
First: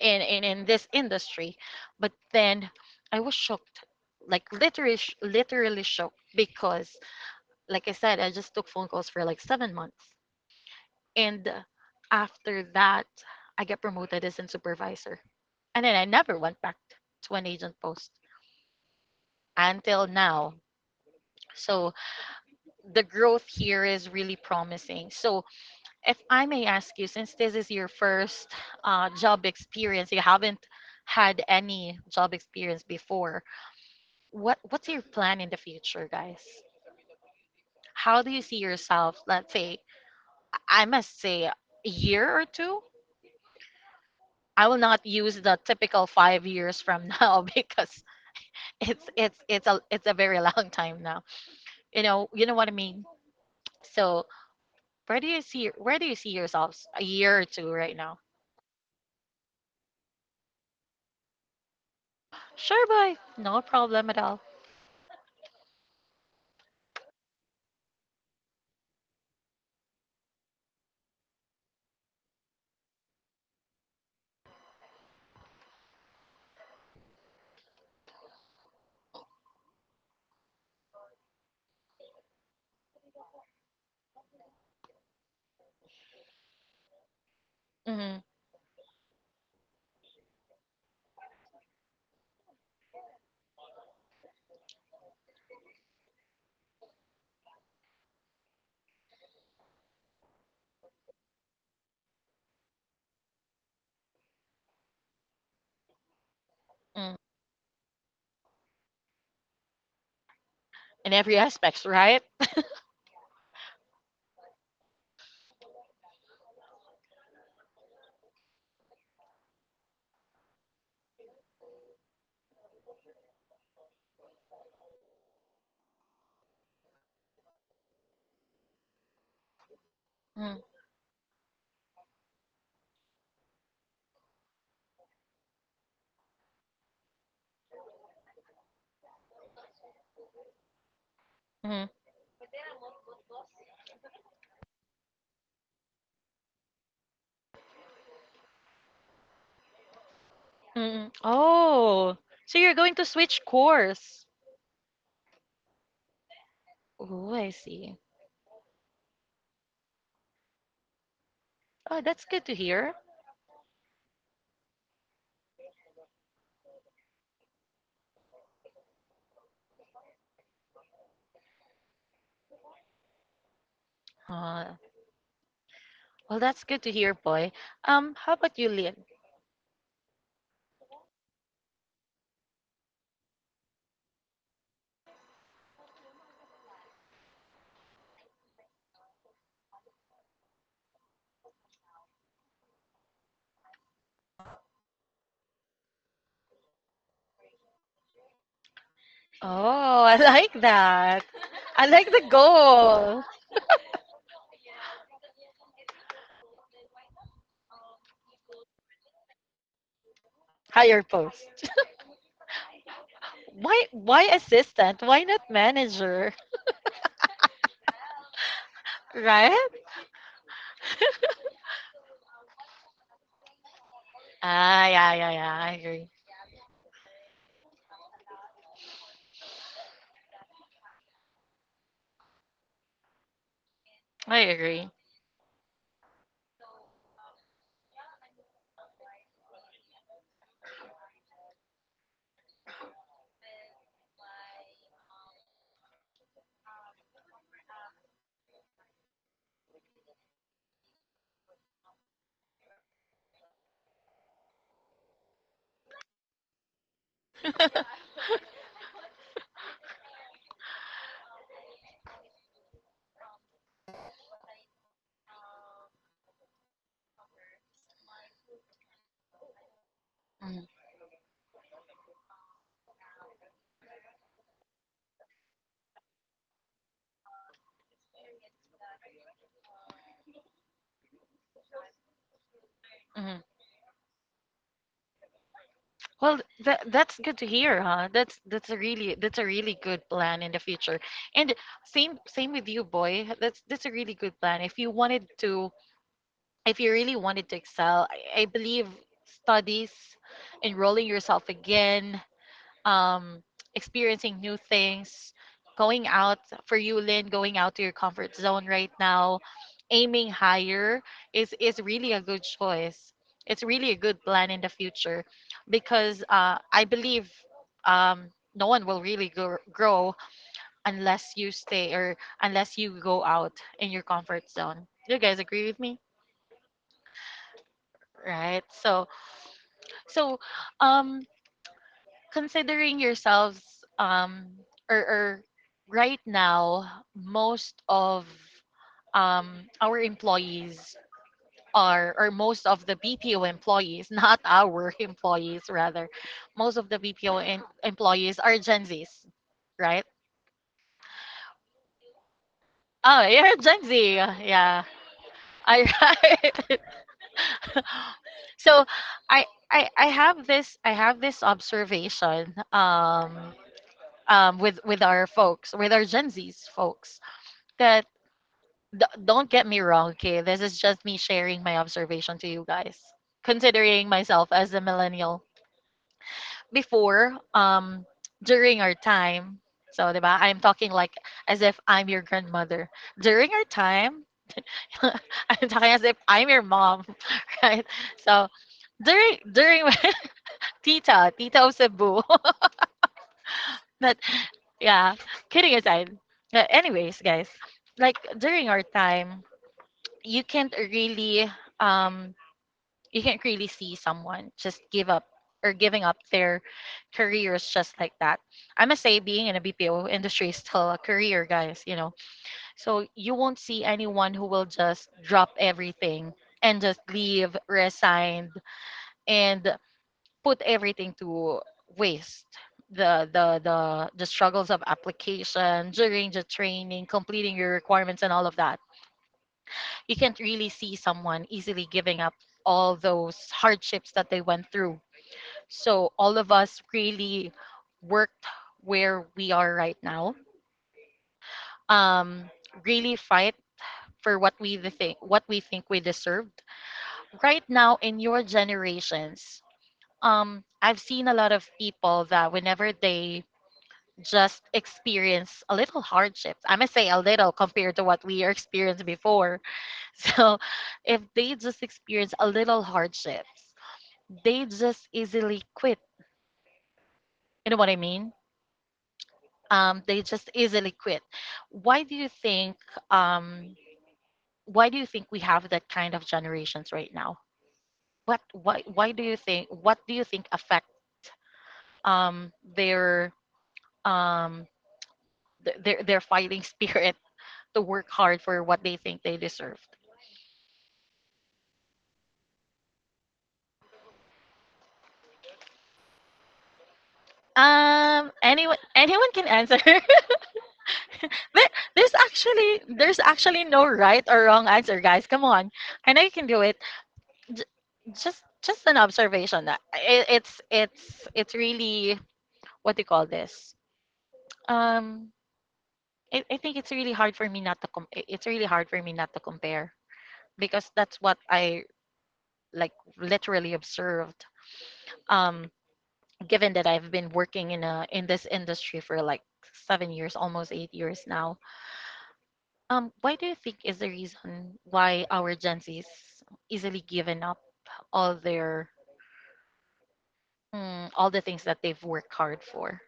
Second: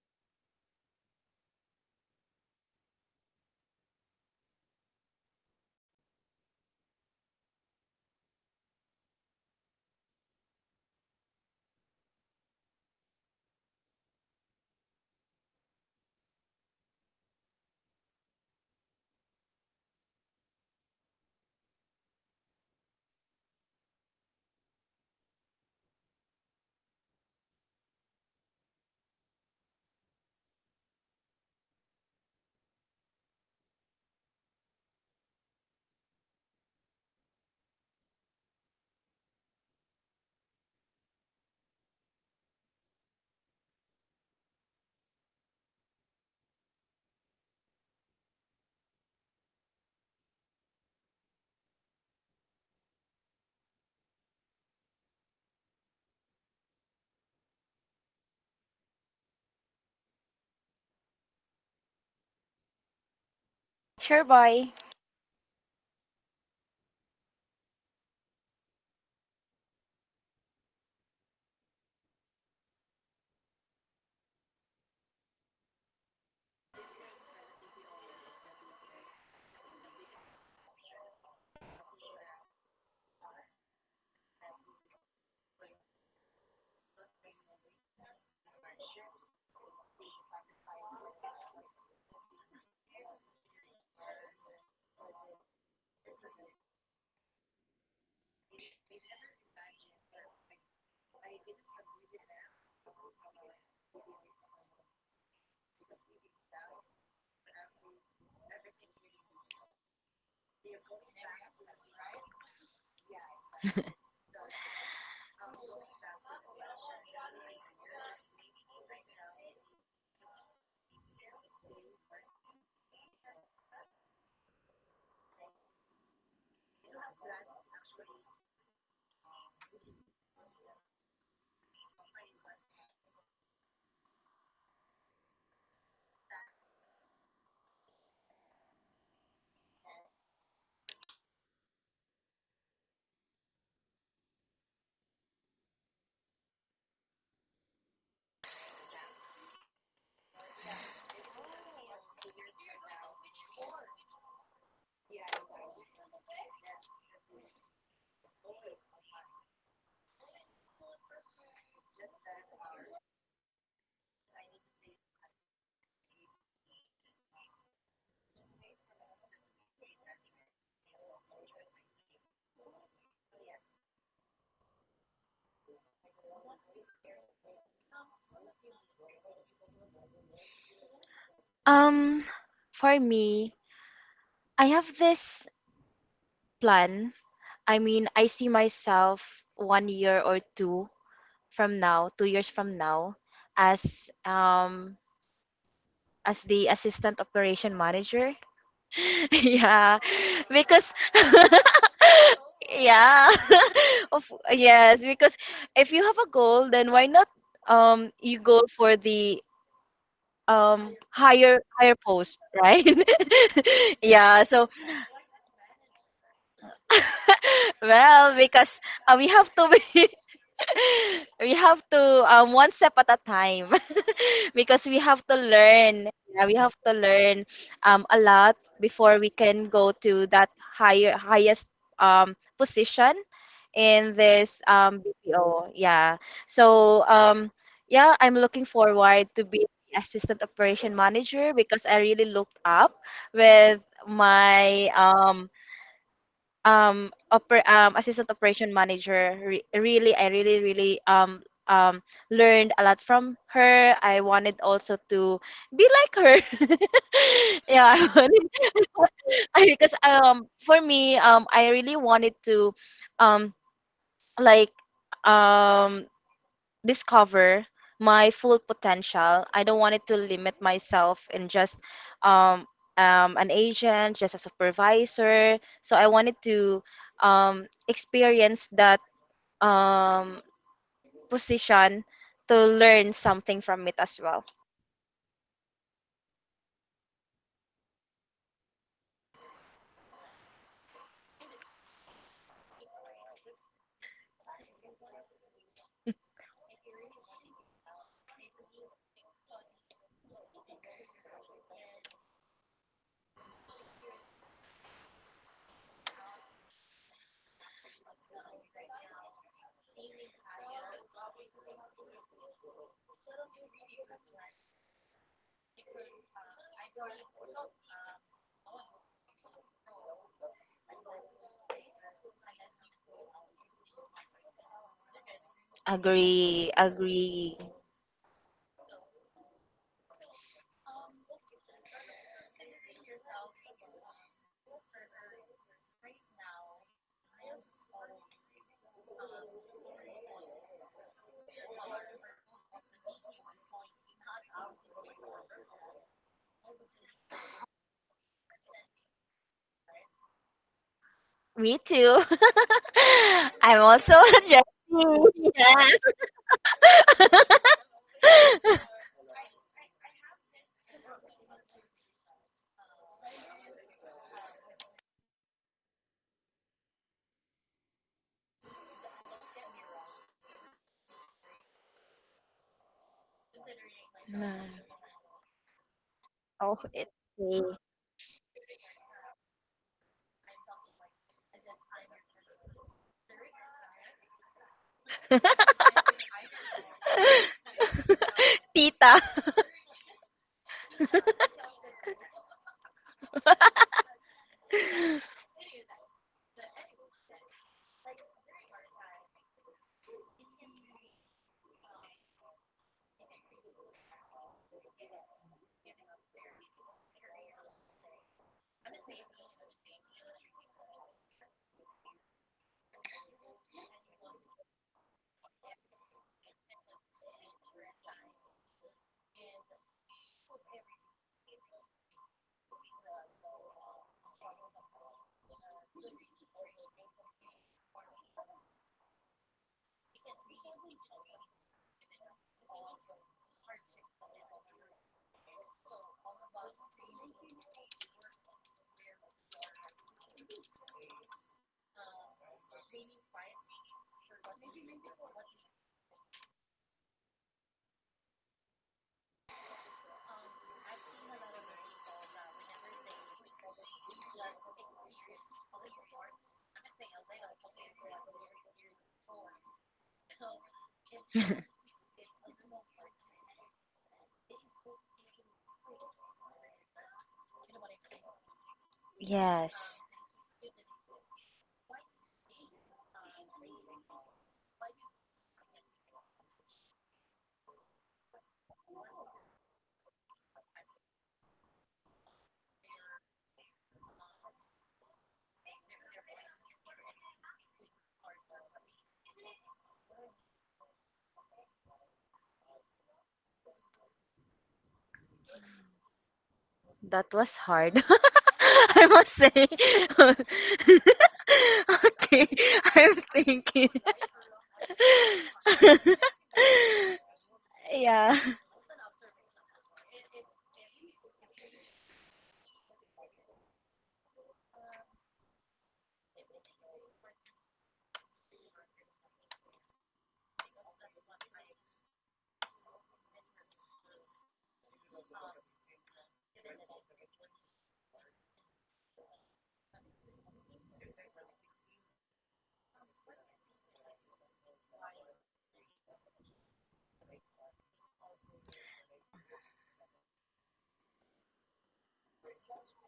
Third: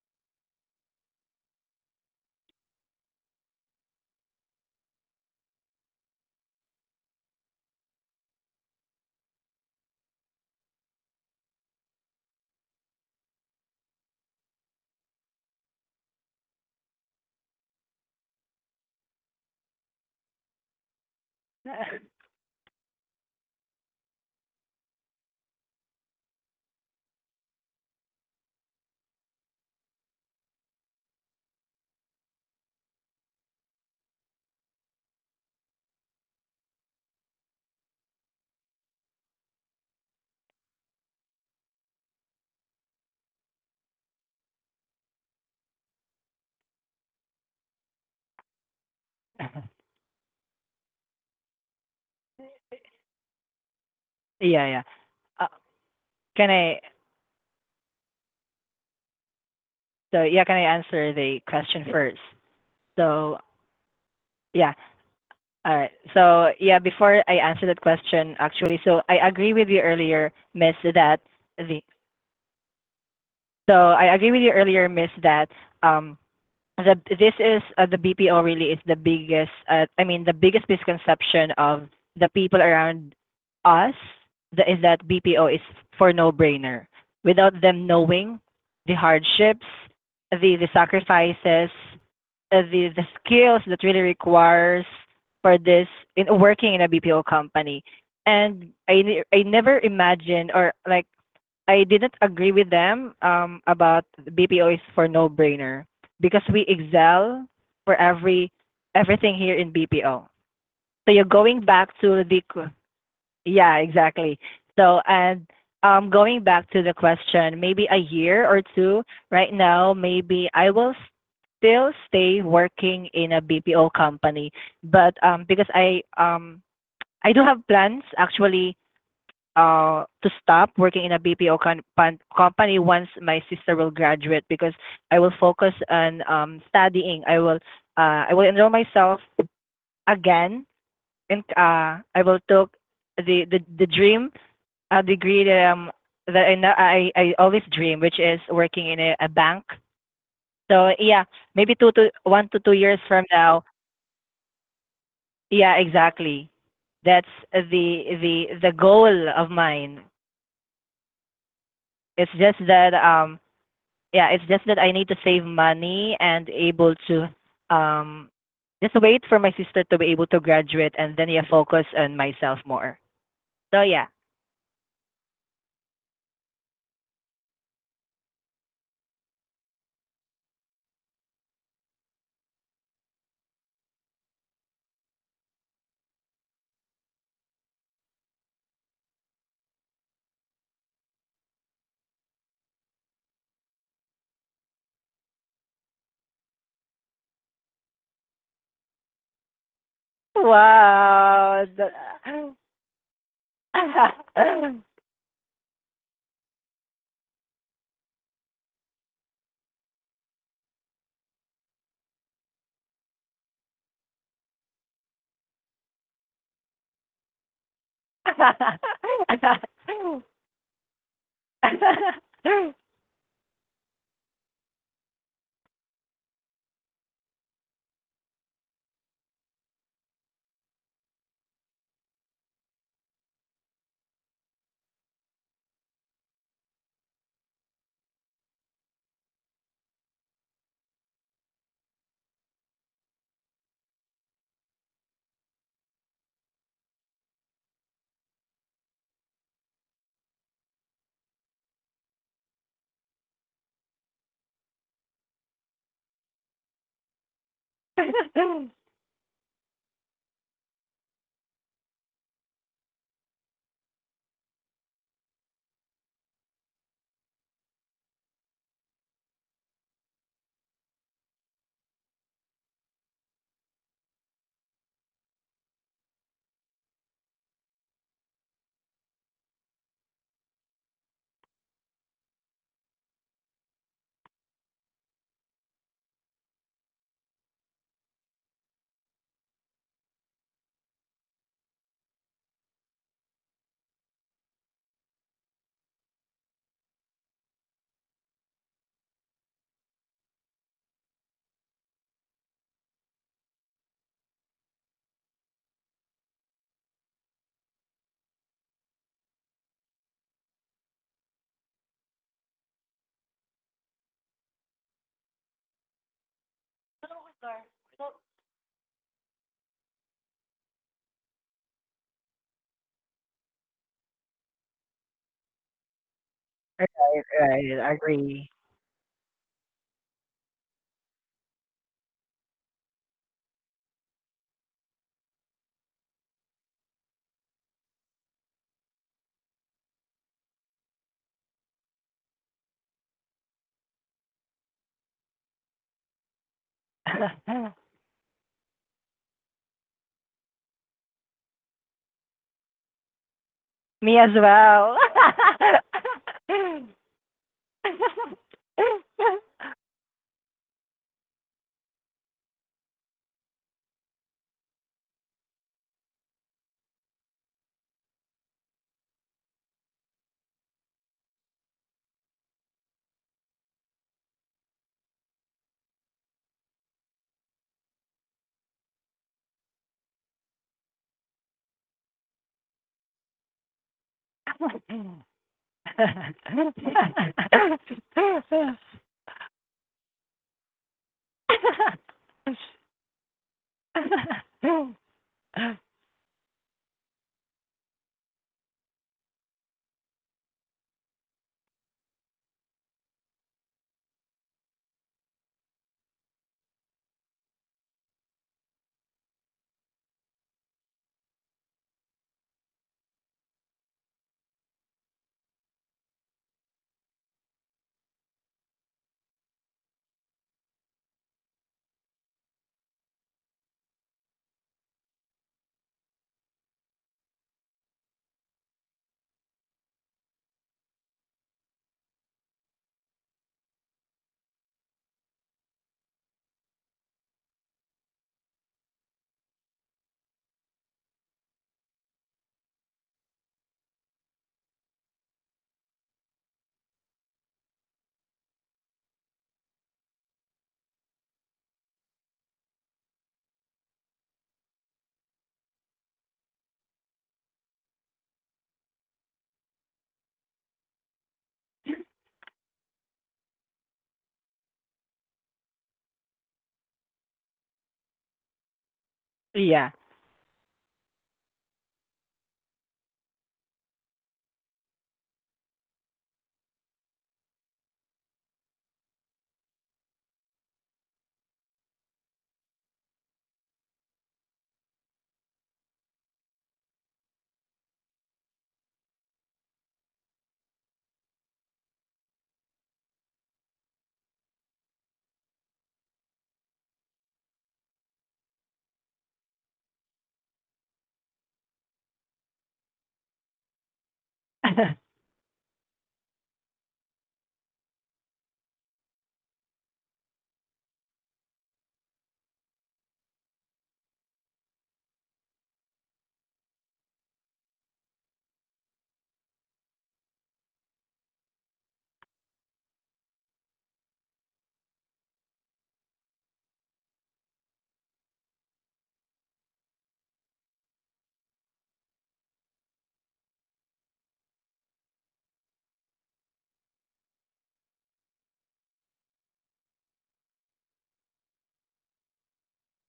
in, in, in this industry. But then I was shocked, like literally, sh- literally shocked because, like I said, I just took phone calls for like seven months. And uh, after that, I got promoted as a supervisor. And then I never went back to an agent post until now. So the growth here is really promising. So if I may ask you, since this is your first uh, job experience, you haven't had any job experience before. What what's your plan in the future, guys? How do you see yourself? Let's say I must say a year or two. I will not use the typical five years from now [laughs] because it's it's it's a it's a very [laughs] long time now. You know you know what I mean. So
Yeah, yeah.
where do you
Uh,
see where do you see
Can I,
yourselves a year or two right now?
so yeah, can I answer the question first?
Sure, Boy,
So,
no problem at
Sure,
all.
boy.
yeah. All right. So, yeah, before I answer that question, actually, so I agree with you earlier, Miss, that the, so I agree with you earlier, Miss, that um the this is uh, the B P O really is the biggest uh, I mean the biggest misconception of the people around us, the is that B P O is for no brainer without them
Hmm.
knowing the hardships, the the sacrifices, uh, the the skills that really requires for this in working in a B P O company. And I I never imagined, or like I didn't agree with them um, about B P O is for no-brainer because we excel for every everything here in B P O. So
In
you're
every
going
aspects,
back to
right?
the yeah exactly. So and um, going back to the question, maybe a year or two right now, maybe I will still stay working in a B P O company, but um, because I um, I do have plans actually uh, to stop working in a B P O con- pan- company once my sister will graduate because I will focus on um, studying. I will uh, I will enroll myself again, and
Mm-hmm.
uh, I will take the the, the dream uh, degree that, um, that I, know- I I always dream, which is working in a, a bank. So
mm
yeah, maybe two to
Oh,
one to
so
two
you're going
years
to
from
switch
now.
course.
Yeah, exactly. That's
Oh, I see.
the the the goal of mine.
Oh, that's
It's
good to
just that
hear.
um yeah, it's just that I need to save money and able to um just wait for my sister to be able to graduate, and then yeah, focus on myself more. So yeah.
Uh, well, that's good to hear, Boy. Um, how about you, Lynn?
um for me, I have this plan. I mean, I see myself one year or two from now, two years from now, as um as the assistant operation manager. [laughs] Yeah,
Oh, I [laughs] like
because
that.
Wow.
[laughs]
I like the
The-
goal.
yeah, [laughs] of,
[laughs]
yes, because if you have a goal, then why not um you go for the um
Higher post.
higher, higher post, right?
Why
[laughs]
why
Yeah, so
assistant? Why not manager? [laughs]
[laughs] well because uh, we have
Right?
to be [laughs] [laughs] we have to, um one step at a time. [laughs] Because
Ah,
we
yeah,
have
yeah,
to
yeah. I
learn,
agree.
yeah, we have to learn um a lot before we can go to that higher, highest um position in
I
this
agree.
um B P O. Yeah, so um yeah, I'm looking forward to be the assistant operation manager because I really looked up with my um um oper- um assistant operation manager. Re- really, I really, really um um learned a lot from her. I wanted also to be like her. [laughs] Yeah,
[laughs]
I wanted to [laughs] I, because um for me, um I really wanted to, um like um discover my full potential. I don't want it to limit myself in just um, um, an agent, just a supervisor. So I wanted to um, experience that um, position to learn
Mm-hmm.
something from it as well.
Well, that that's good to hear, huh? That's that's a really that's a really good plan in the future. And same same with you, boy. That's that's a really good plan. If you wanted to, if you really wanted to excel, I, I believe studies, enrolling yourself again, um, experiencing new things, going out for you, Lynn, going out to your comfort zone right now, aiming higher is is really a good choice. It's really a good plan in the future because uh, I believe, um, no one will really gr- grow unless you stay or unless you go out in your comfort zone. Do you guys agree with me?
Agree,
Right,
agree.
right, agree.
Right. So so um considering yourselves, um or, or right now most of um our employees are or most of the B P O employees [laughs] not our employees rather most of the B P O em-
[laughs]
employees are Gen Zs, right?
Me too.
Oh, [laughs] you're
[laughs] I'm
Gen Z,
also
Me as
a Gen
yeah,
well.
Z.
all
Yes.
right. [laughs]
[laughs]
so I I I have this I have this observation, um um with with our folks, with our Gen Zs folks, that d- don't get me wrong, okay? This is just me sharing my observation to you guys. Considering myself
No.
as a millennial
Oh, it's
before,
me.
um, during our time, so 'di ba? I'm talking like as if I'm your grandmother. During our time, [laughs]
[laughs]
I'm talking as if I'm your mom, [laughs] right? So
[laughs] Tita.
during during my [laughs] tita, tita of Cebu, [laughs] that yeah.
[laughs]
Kidding aside, Uh, anyways, guys, like during our time, you can't really um you can't really see someone just give up or giving up their careers just like that. I must say, being in a B P O industry is still a career, guys, you know. So you won't see anyone who will just drop everything and just leave, resign, and put everything to waste. The, the the the struggles of application during the training, completing your requirements, and all of that, you can't really see someone easily giving up all those hardships that they went through. So all of us really worked where we are right now. Um, Really fight for what we the think what we think we deserved. Right now in your generations, um, I've seen a lot of people that whenever they just experience a little hardship, I must say a little compared to what we experienced before. [laughs] So if they just experience a little hardships, they just easily quit. You know what I mean?
Yeah.
Yes,
Um, they just easily quit. Why do you think um, why do you think we have that kind of generations right now? What why why do you think what do you think affect, um, their um, th- their their fighting [laughs] spirit to work hard for what they think they deserve?
that was hard. [laughs]
Um, anyone
I
anyone
must
can
say.
answer. [laughs]
[laughs]
There- there's
Okay,
actually
I'm
there's actually no
thinking.
right or wrong answer,
[laughs]
guys. Come on, I know you
[laughs]
can do it. J-
Yeah.
just just an observation that it, it's it's it's really, what do you call this? Um, I, I think it's really hard for me not to com- it's really hard for me not to compare because that's what I like literally observed. Um, Given that I've been working in a in this industry for like seven years, almost eight years now. Um, why do you think is the reason why our Gen Z's easily given up all their mm, all the things that they've worked hard for?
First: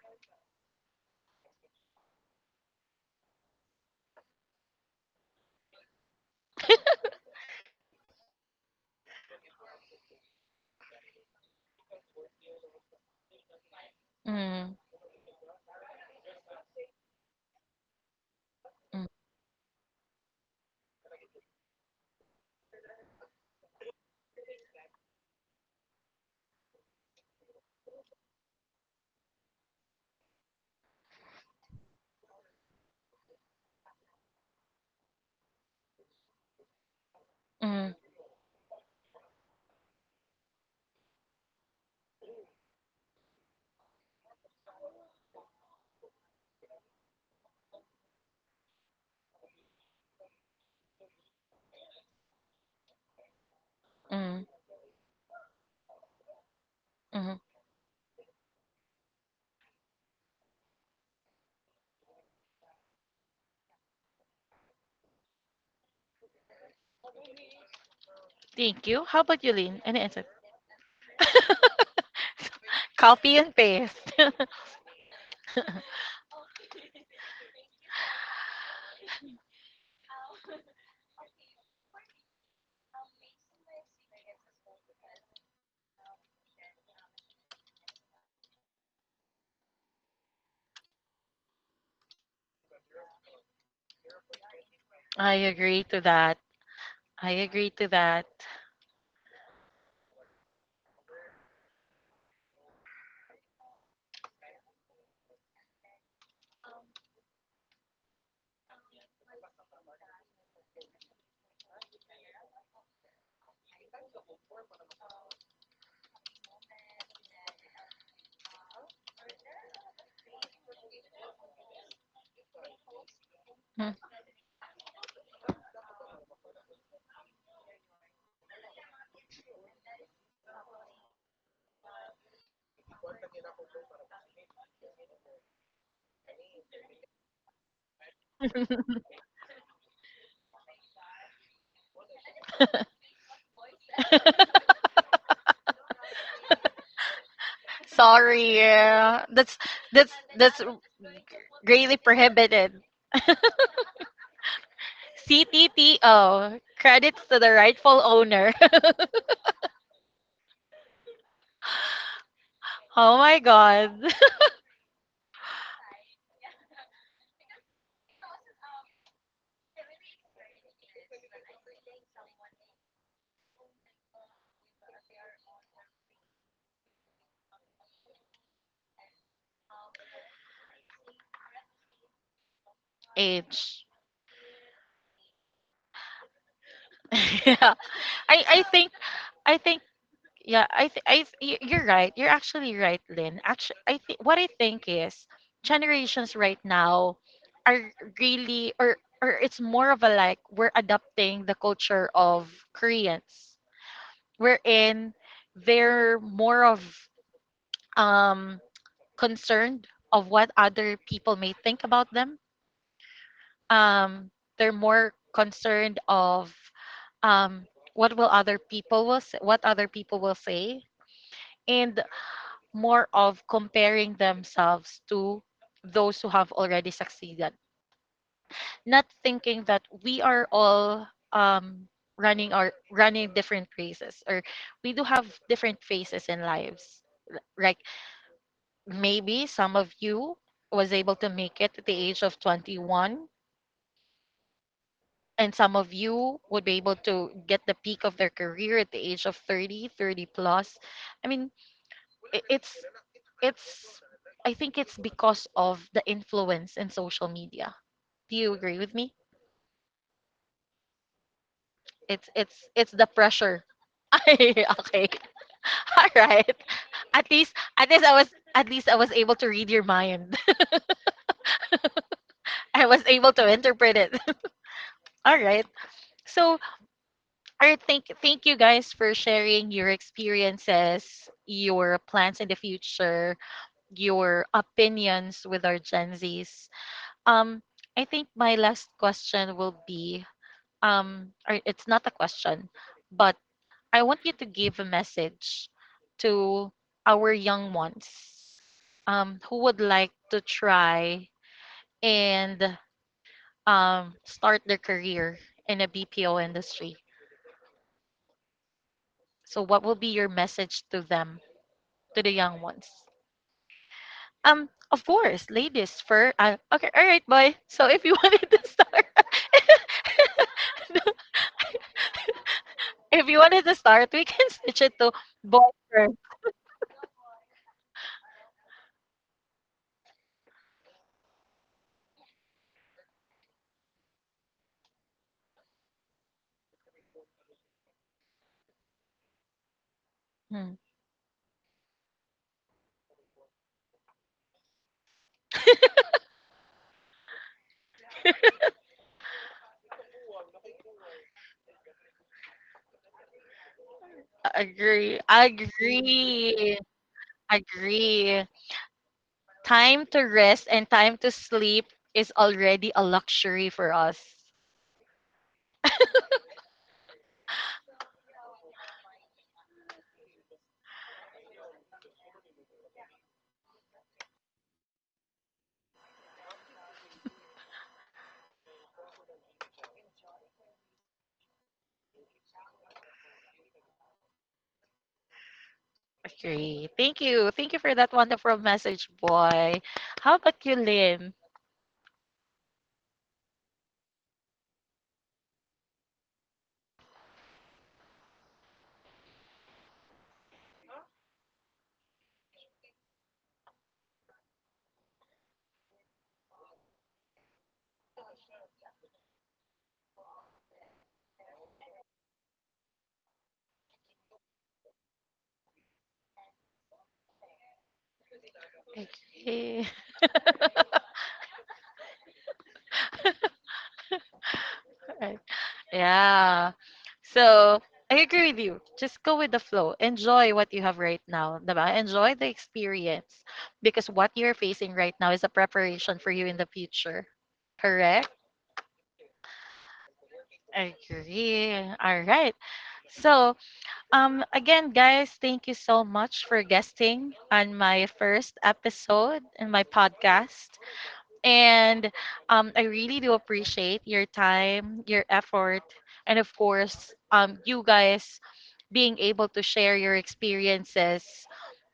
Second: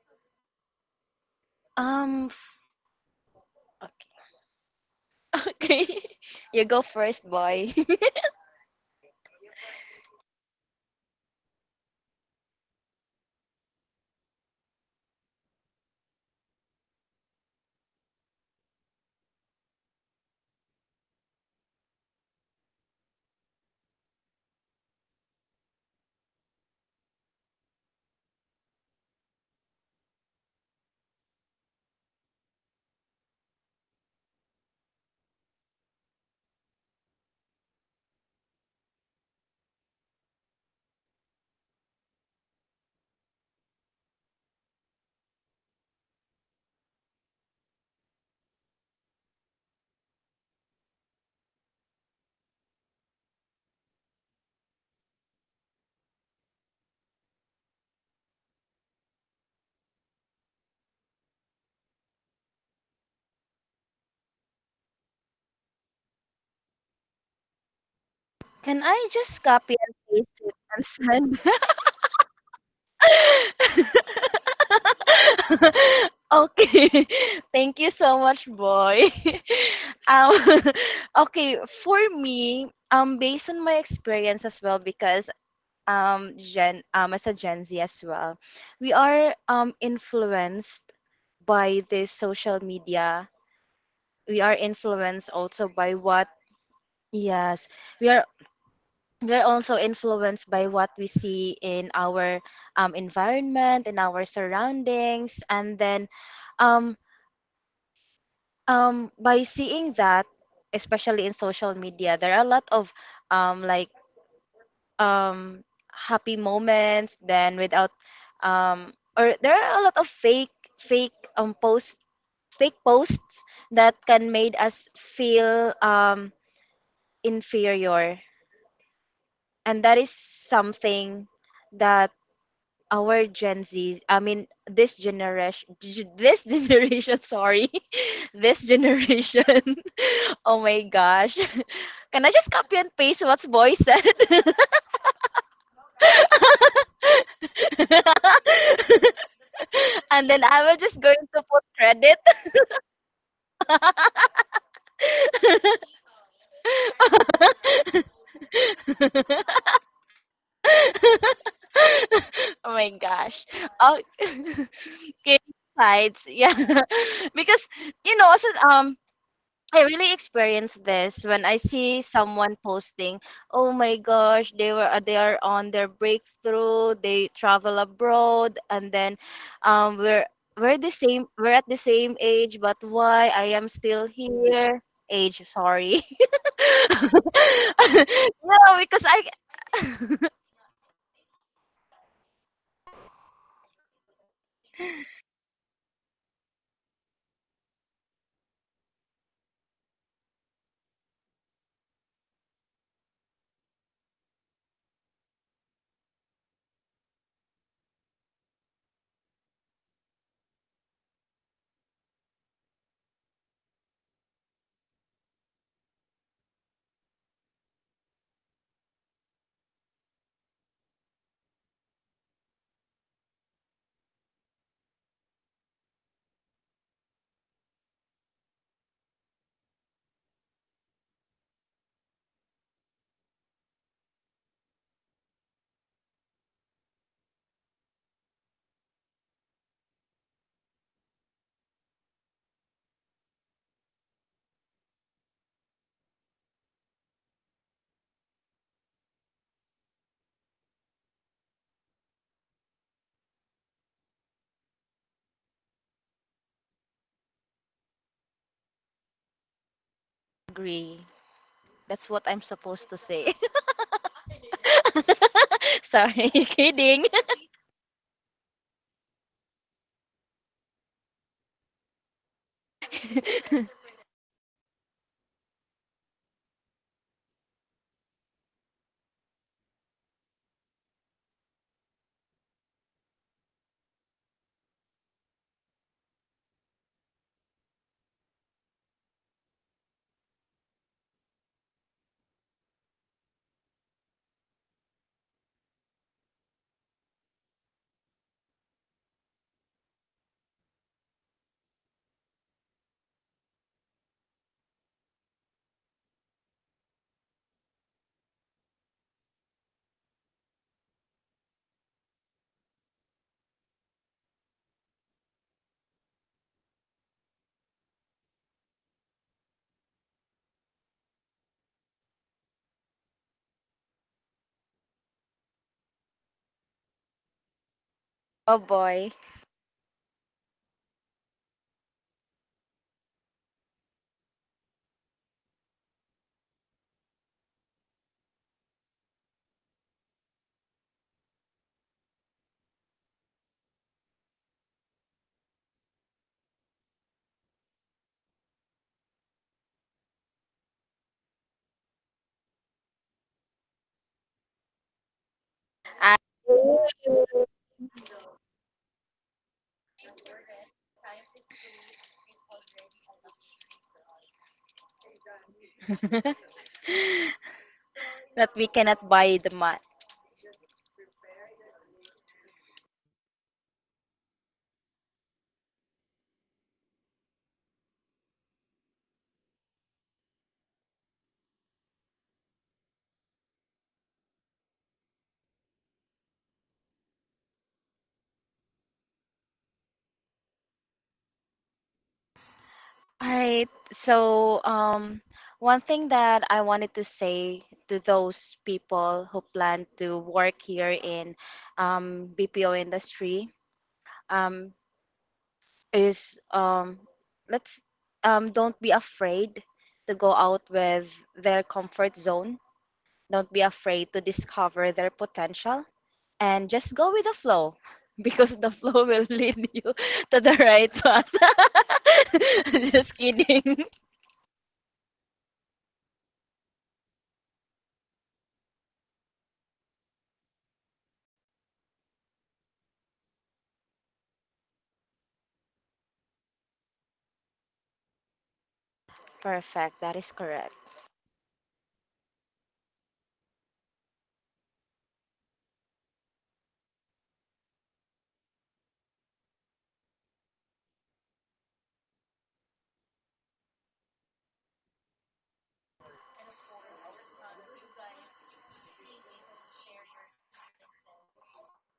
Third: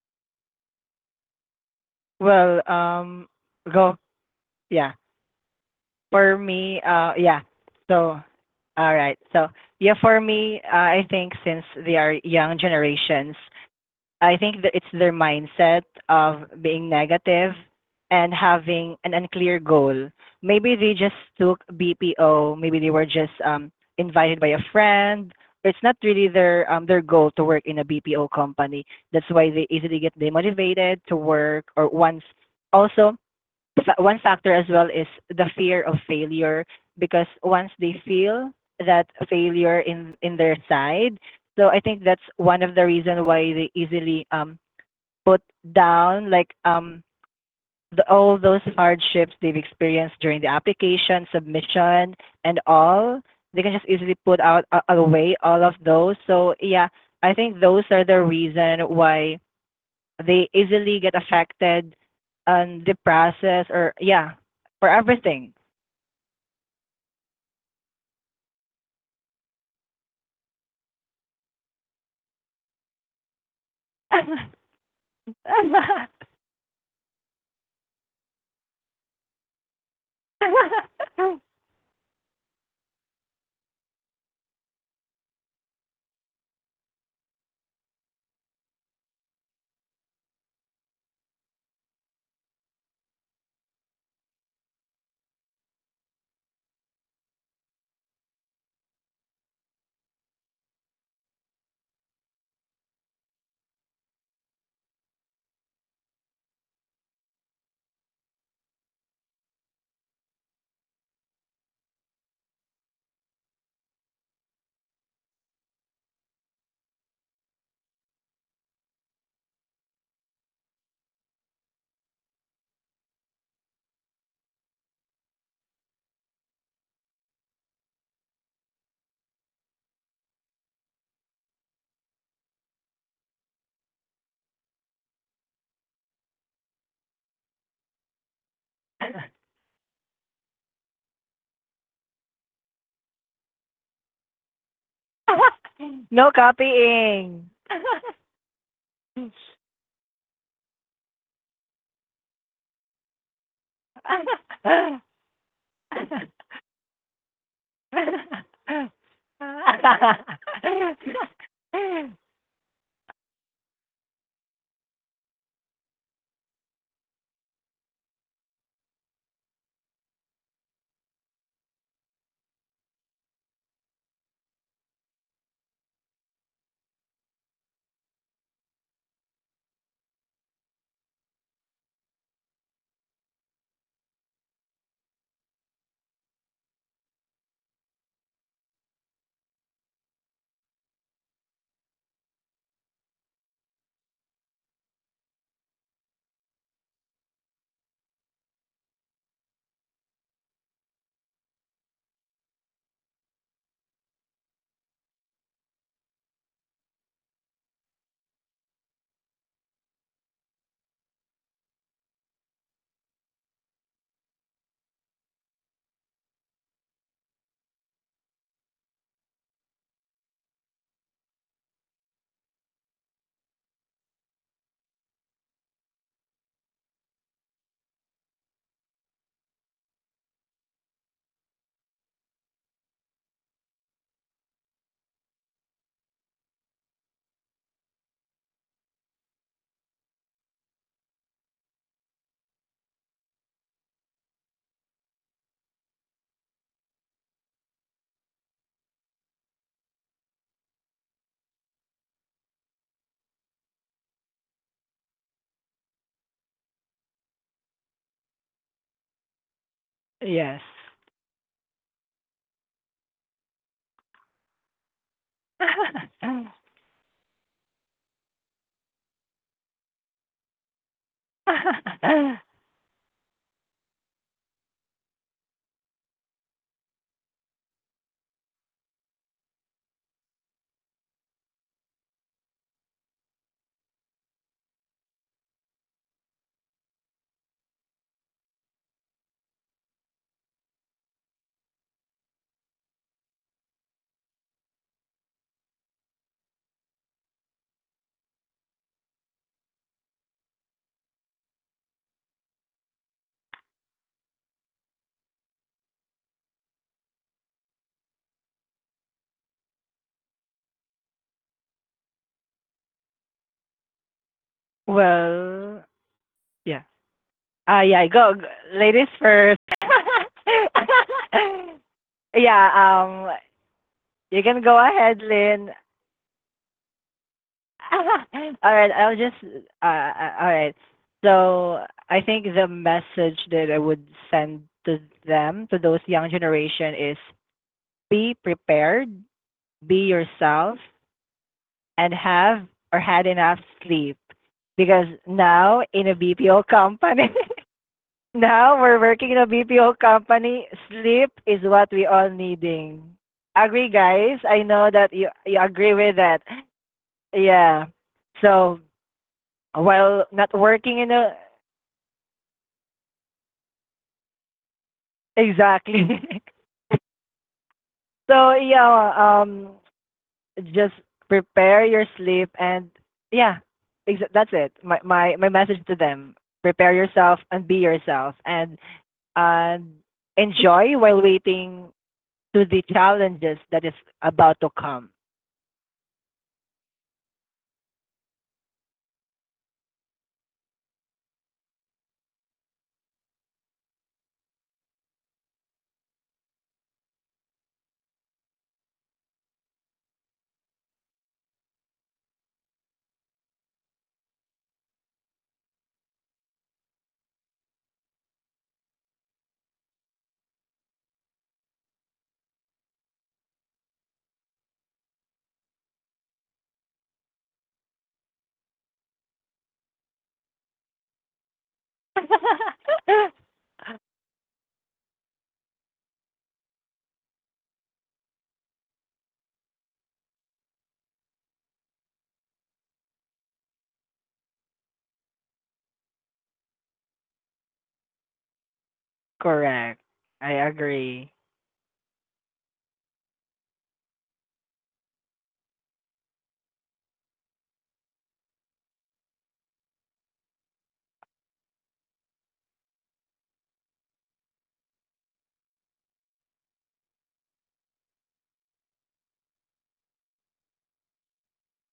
Um. f-
Well, um, go. Yeah.
Okay. [laughs] Okay.
For
You
me,
go
uh,
first,
yeah.
boy. [laughs]
So, all right. So, yeah, for me, uh, I think since they are young generations, I think that
Mm,
it's their mindset of being negative and having
mm,
an unclear goal. Maybe they just took B P O, maybe they were just um, invited by a friend. It's not really their um, their goal to work in a B P O company. That's why they easily get demotivated to work. Or once also, fa- one factor as well is the fear of failure, because once
mm,
they feel that failure in in their side, so I think that's one of the reason why they easily um put down, like um the, all those hardships they've experienced during the application submission and all, they can just easily put
mm,
out uh, away all of those. So yeah, I
mm.
think those are the reason why they easily get affected and depressed, or yeah, for everything.
Can
Thank you.
I
How
just
about you,
copy
Lynn?
and
Any answer?
paste it and send?
[laughs] Copy and
[laughs]
paste. [laughs]
[laughs] Okay. [laughs] Thank you so much, boy. [laughs] Um, [laughs]
[laughs]
okay, for me, um, based on my experience as well, because um, Gen, um, as a Gen Z as well, we are um influenced by this social media. We are influenced
I
also
agree
by
to
what,
that. I agree
yes,
to
we
that.
are. We are also influenced by what we see in our um, environment, in our surroundings, and then um, um by seeing that, especially in social media, there are a lot of um like um happy moments then without um or there are a lot of fake fake um posts fake posts
Mm.
that can made us feel um inferior. And that is something that our Gen Z, I mean this generation, this [laughs] generation, sorry, [laughs] this generation. [laughs] Oh my gosh, [laughs] can I just copy and paste what boy said? [laughs]
No copying.
Sorry, yeah, that's
[laughs]
that's
And then
that's
I will just going to put
greatly
credit.
prohibited.
[laughs]
C T T O credits to the rightful owner. [laughs]
Oh my
Oh my
gosh.
god.
Oh, [laughs] okay, sides, yeah, [laughs] because you know, also um I really experience this when I see someone posting, "Oh my gosh, they were uh, they are on their breakthrough. They travel abroad, and then um, we're we're the same. We're at the same age, but why I am
Age.
still here? Age, sorry. [laughs]
[laughs] Yeah. I
No,
I think
because I
I think,
[laughs]
yeah. I th- I th- y- you're right. You're actually right, Lynn. Actually, I think what I think is generations right now are really, or or it's more of a, like, we're adopting the culture of Koreans. We're in They're more of, um concerned of what other people may think about them. Um they're more concerned of, um what will other people will say, what other people will say, and more of comparing themselves to those who have already succeeded, not thinking that we are all, um running our running different races, or we do have different phases in lives, like maybe some of you was able to make it at the age of twenty-one, and some of you would be able to get the peak of their career at the age of thirty, thirty plus. i mean i- it's it's, I think it's because of the influence in social media. Do you agree with me?
Yes.
agree. That's what
It's
I'm
it's
supposed
it's
to
the
say.
pressure. [laughs] Ay, okay.
[laughs]
[laughs] All
Sorry, [laughs]
right.
[laughs]
kidding.
At least at least I was at least I was able to read your mind. [laughs] I was able to
[laughs]
interpret it. [laughs] All right. So, I thank thank you guys for sharing your experiences, your plans in the future, your opinions with our Gen Zs. Um I think my last question will be, um or it's not a question, but I want you to give a message to our young ones, um who would like to try and, um start their career in a B P O industry. So what will be your message to them, to the young ones? Um, of course,
Well,
ladies first. Uh,
yeah.
okay, all right, boy. [laughs]
Ah,
So if
yeah.
you [laughs]
Go,
wanted
go,
to start,
ladies first.
[laughs]
[laughs] Yeah,
if you
um,
wanted to start, we can
you can
switch
go
it to
ahead,
boy
Lynn.
first.
[laughs]
Oh
All right,
boy.
I'll just, uh, uh, all right. So I think the message that I would send to them, to those young generation, is be prepared, be
Hmm,
yourself, and have or had enough sleep. Because now in a B P O company, [laughs] now we're working in a B P O company, sleep is what we all needing. Agree, guys?
I
I know that
agree,
you,
I
you agree
I
with that.
agree.
Yeah.
Agree.
So
Time to
while not
rest and
working in
time to
a
sleep is already a luxury for us.
exactly. [laughs]
[laughs] that
So
we cannot
yeah,
buy the mat.
um just prepare your sleep and yeah, exa- that's it. My my my message to them. Prepare yourself and be yourself, and and enjoy while waiting to the challenges that is about to come.
Agree. Thank you. Thank you for that wonderful message, boy. How about you, Lynn?
All right. So, um, one thing that I wanted to say to those people who plan to work here in um, B P O industry, um, is um, let's, um, don't be afraid to go out with their comfort zone. Don't be afraid to discover their potential and just go with the flow [laughs] because the flow will lead you [laughs]
Agree.
to the right path. [laughs]
[laughs]
Just kidding.
[laughs] Yeah. So, I agree with you. Just go with the flow. Enjoy what you have right now. Diba? Enjoy the experience because what you're facing right now is a preparation for you in the future. Correct?
Perfect.
Correct.
That is
I
correct.
agree.
Agree. All right. So, Um, again, guys, thank you so much for guesting on my first episode in my podcast. And, um, I really do appreciate your time, your effort, and of course, um, you guys being able to share your experiences,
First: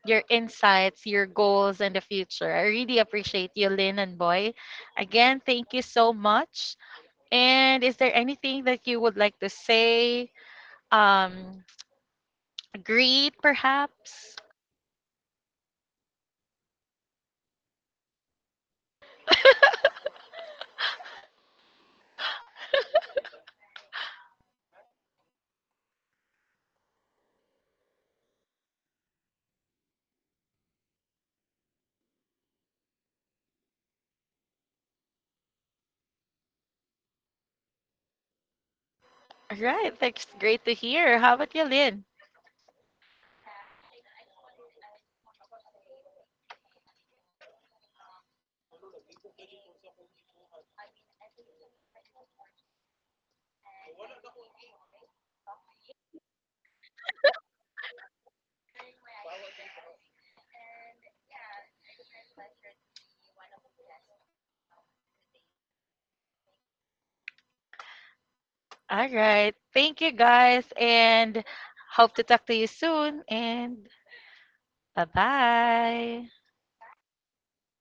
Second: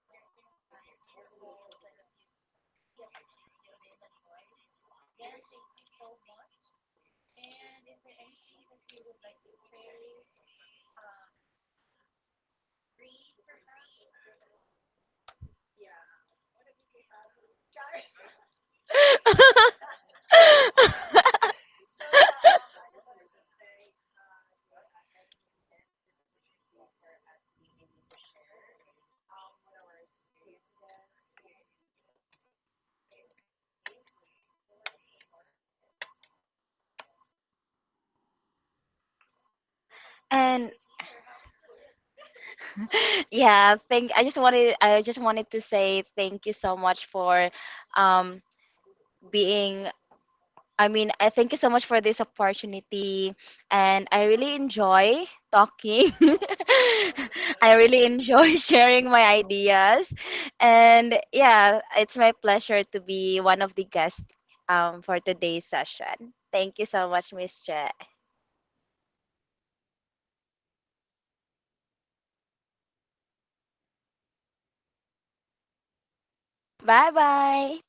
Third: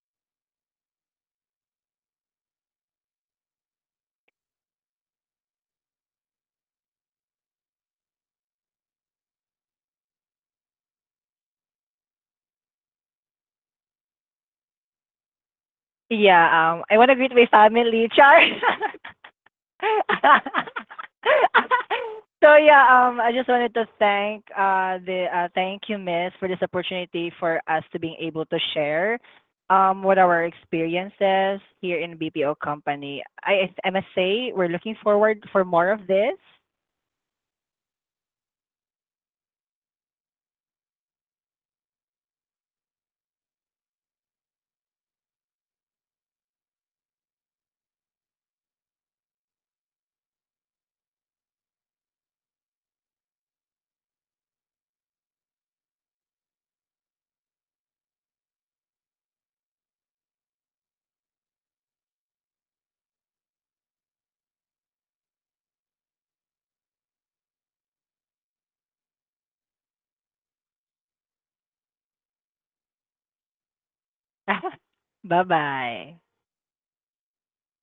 your insights, your goals in the future. I really appreciate you, Lynn and Boy. Again, thank you so much. And is there anything that you would like to say? Um, Agree, perhaps.
Yeah, um I want to greet my family, Char.
[laughs]
[laughs] [laughs] So yeah, um, I just wanted to thank uh, the uh, thank you, Miss, for this opportunity for us to being able to share um, what our experiences here in B P O company. I, I must say, we're looking forward for more of this.
All right, that's great
And
to hear. How about you, Lynn?
yeah, thank I just wanted, I just wanted to say thank you so much for um being I mean, I thank you so much for this opportunity, and I really enjoy talking. [laughs] I really enjoy [laughs] sharing my ideas, and yeah, it's my pleasure to be one of the guests um, for today's session. Thank you so much, Miss Che.
All right, thank you guys, and hope to talk to you soon. And
[laughs]
bye
Bye bye.
bye.
Bye bye.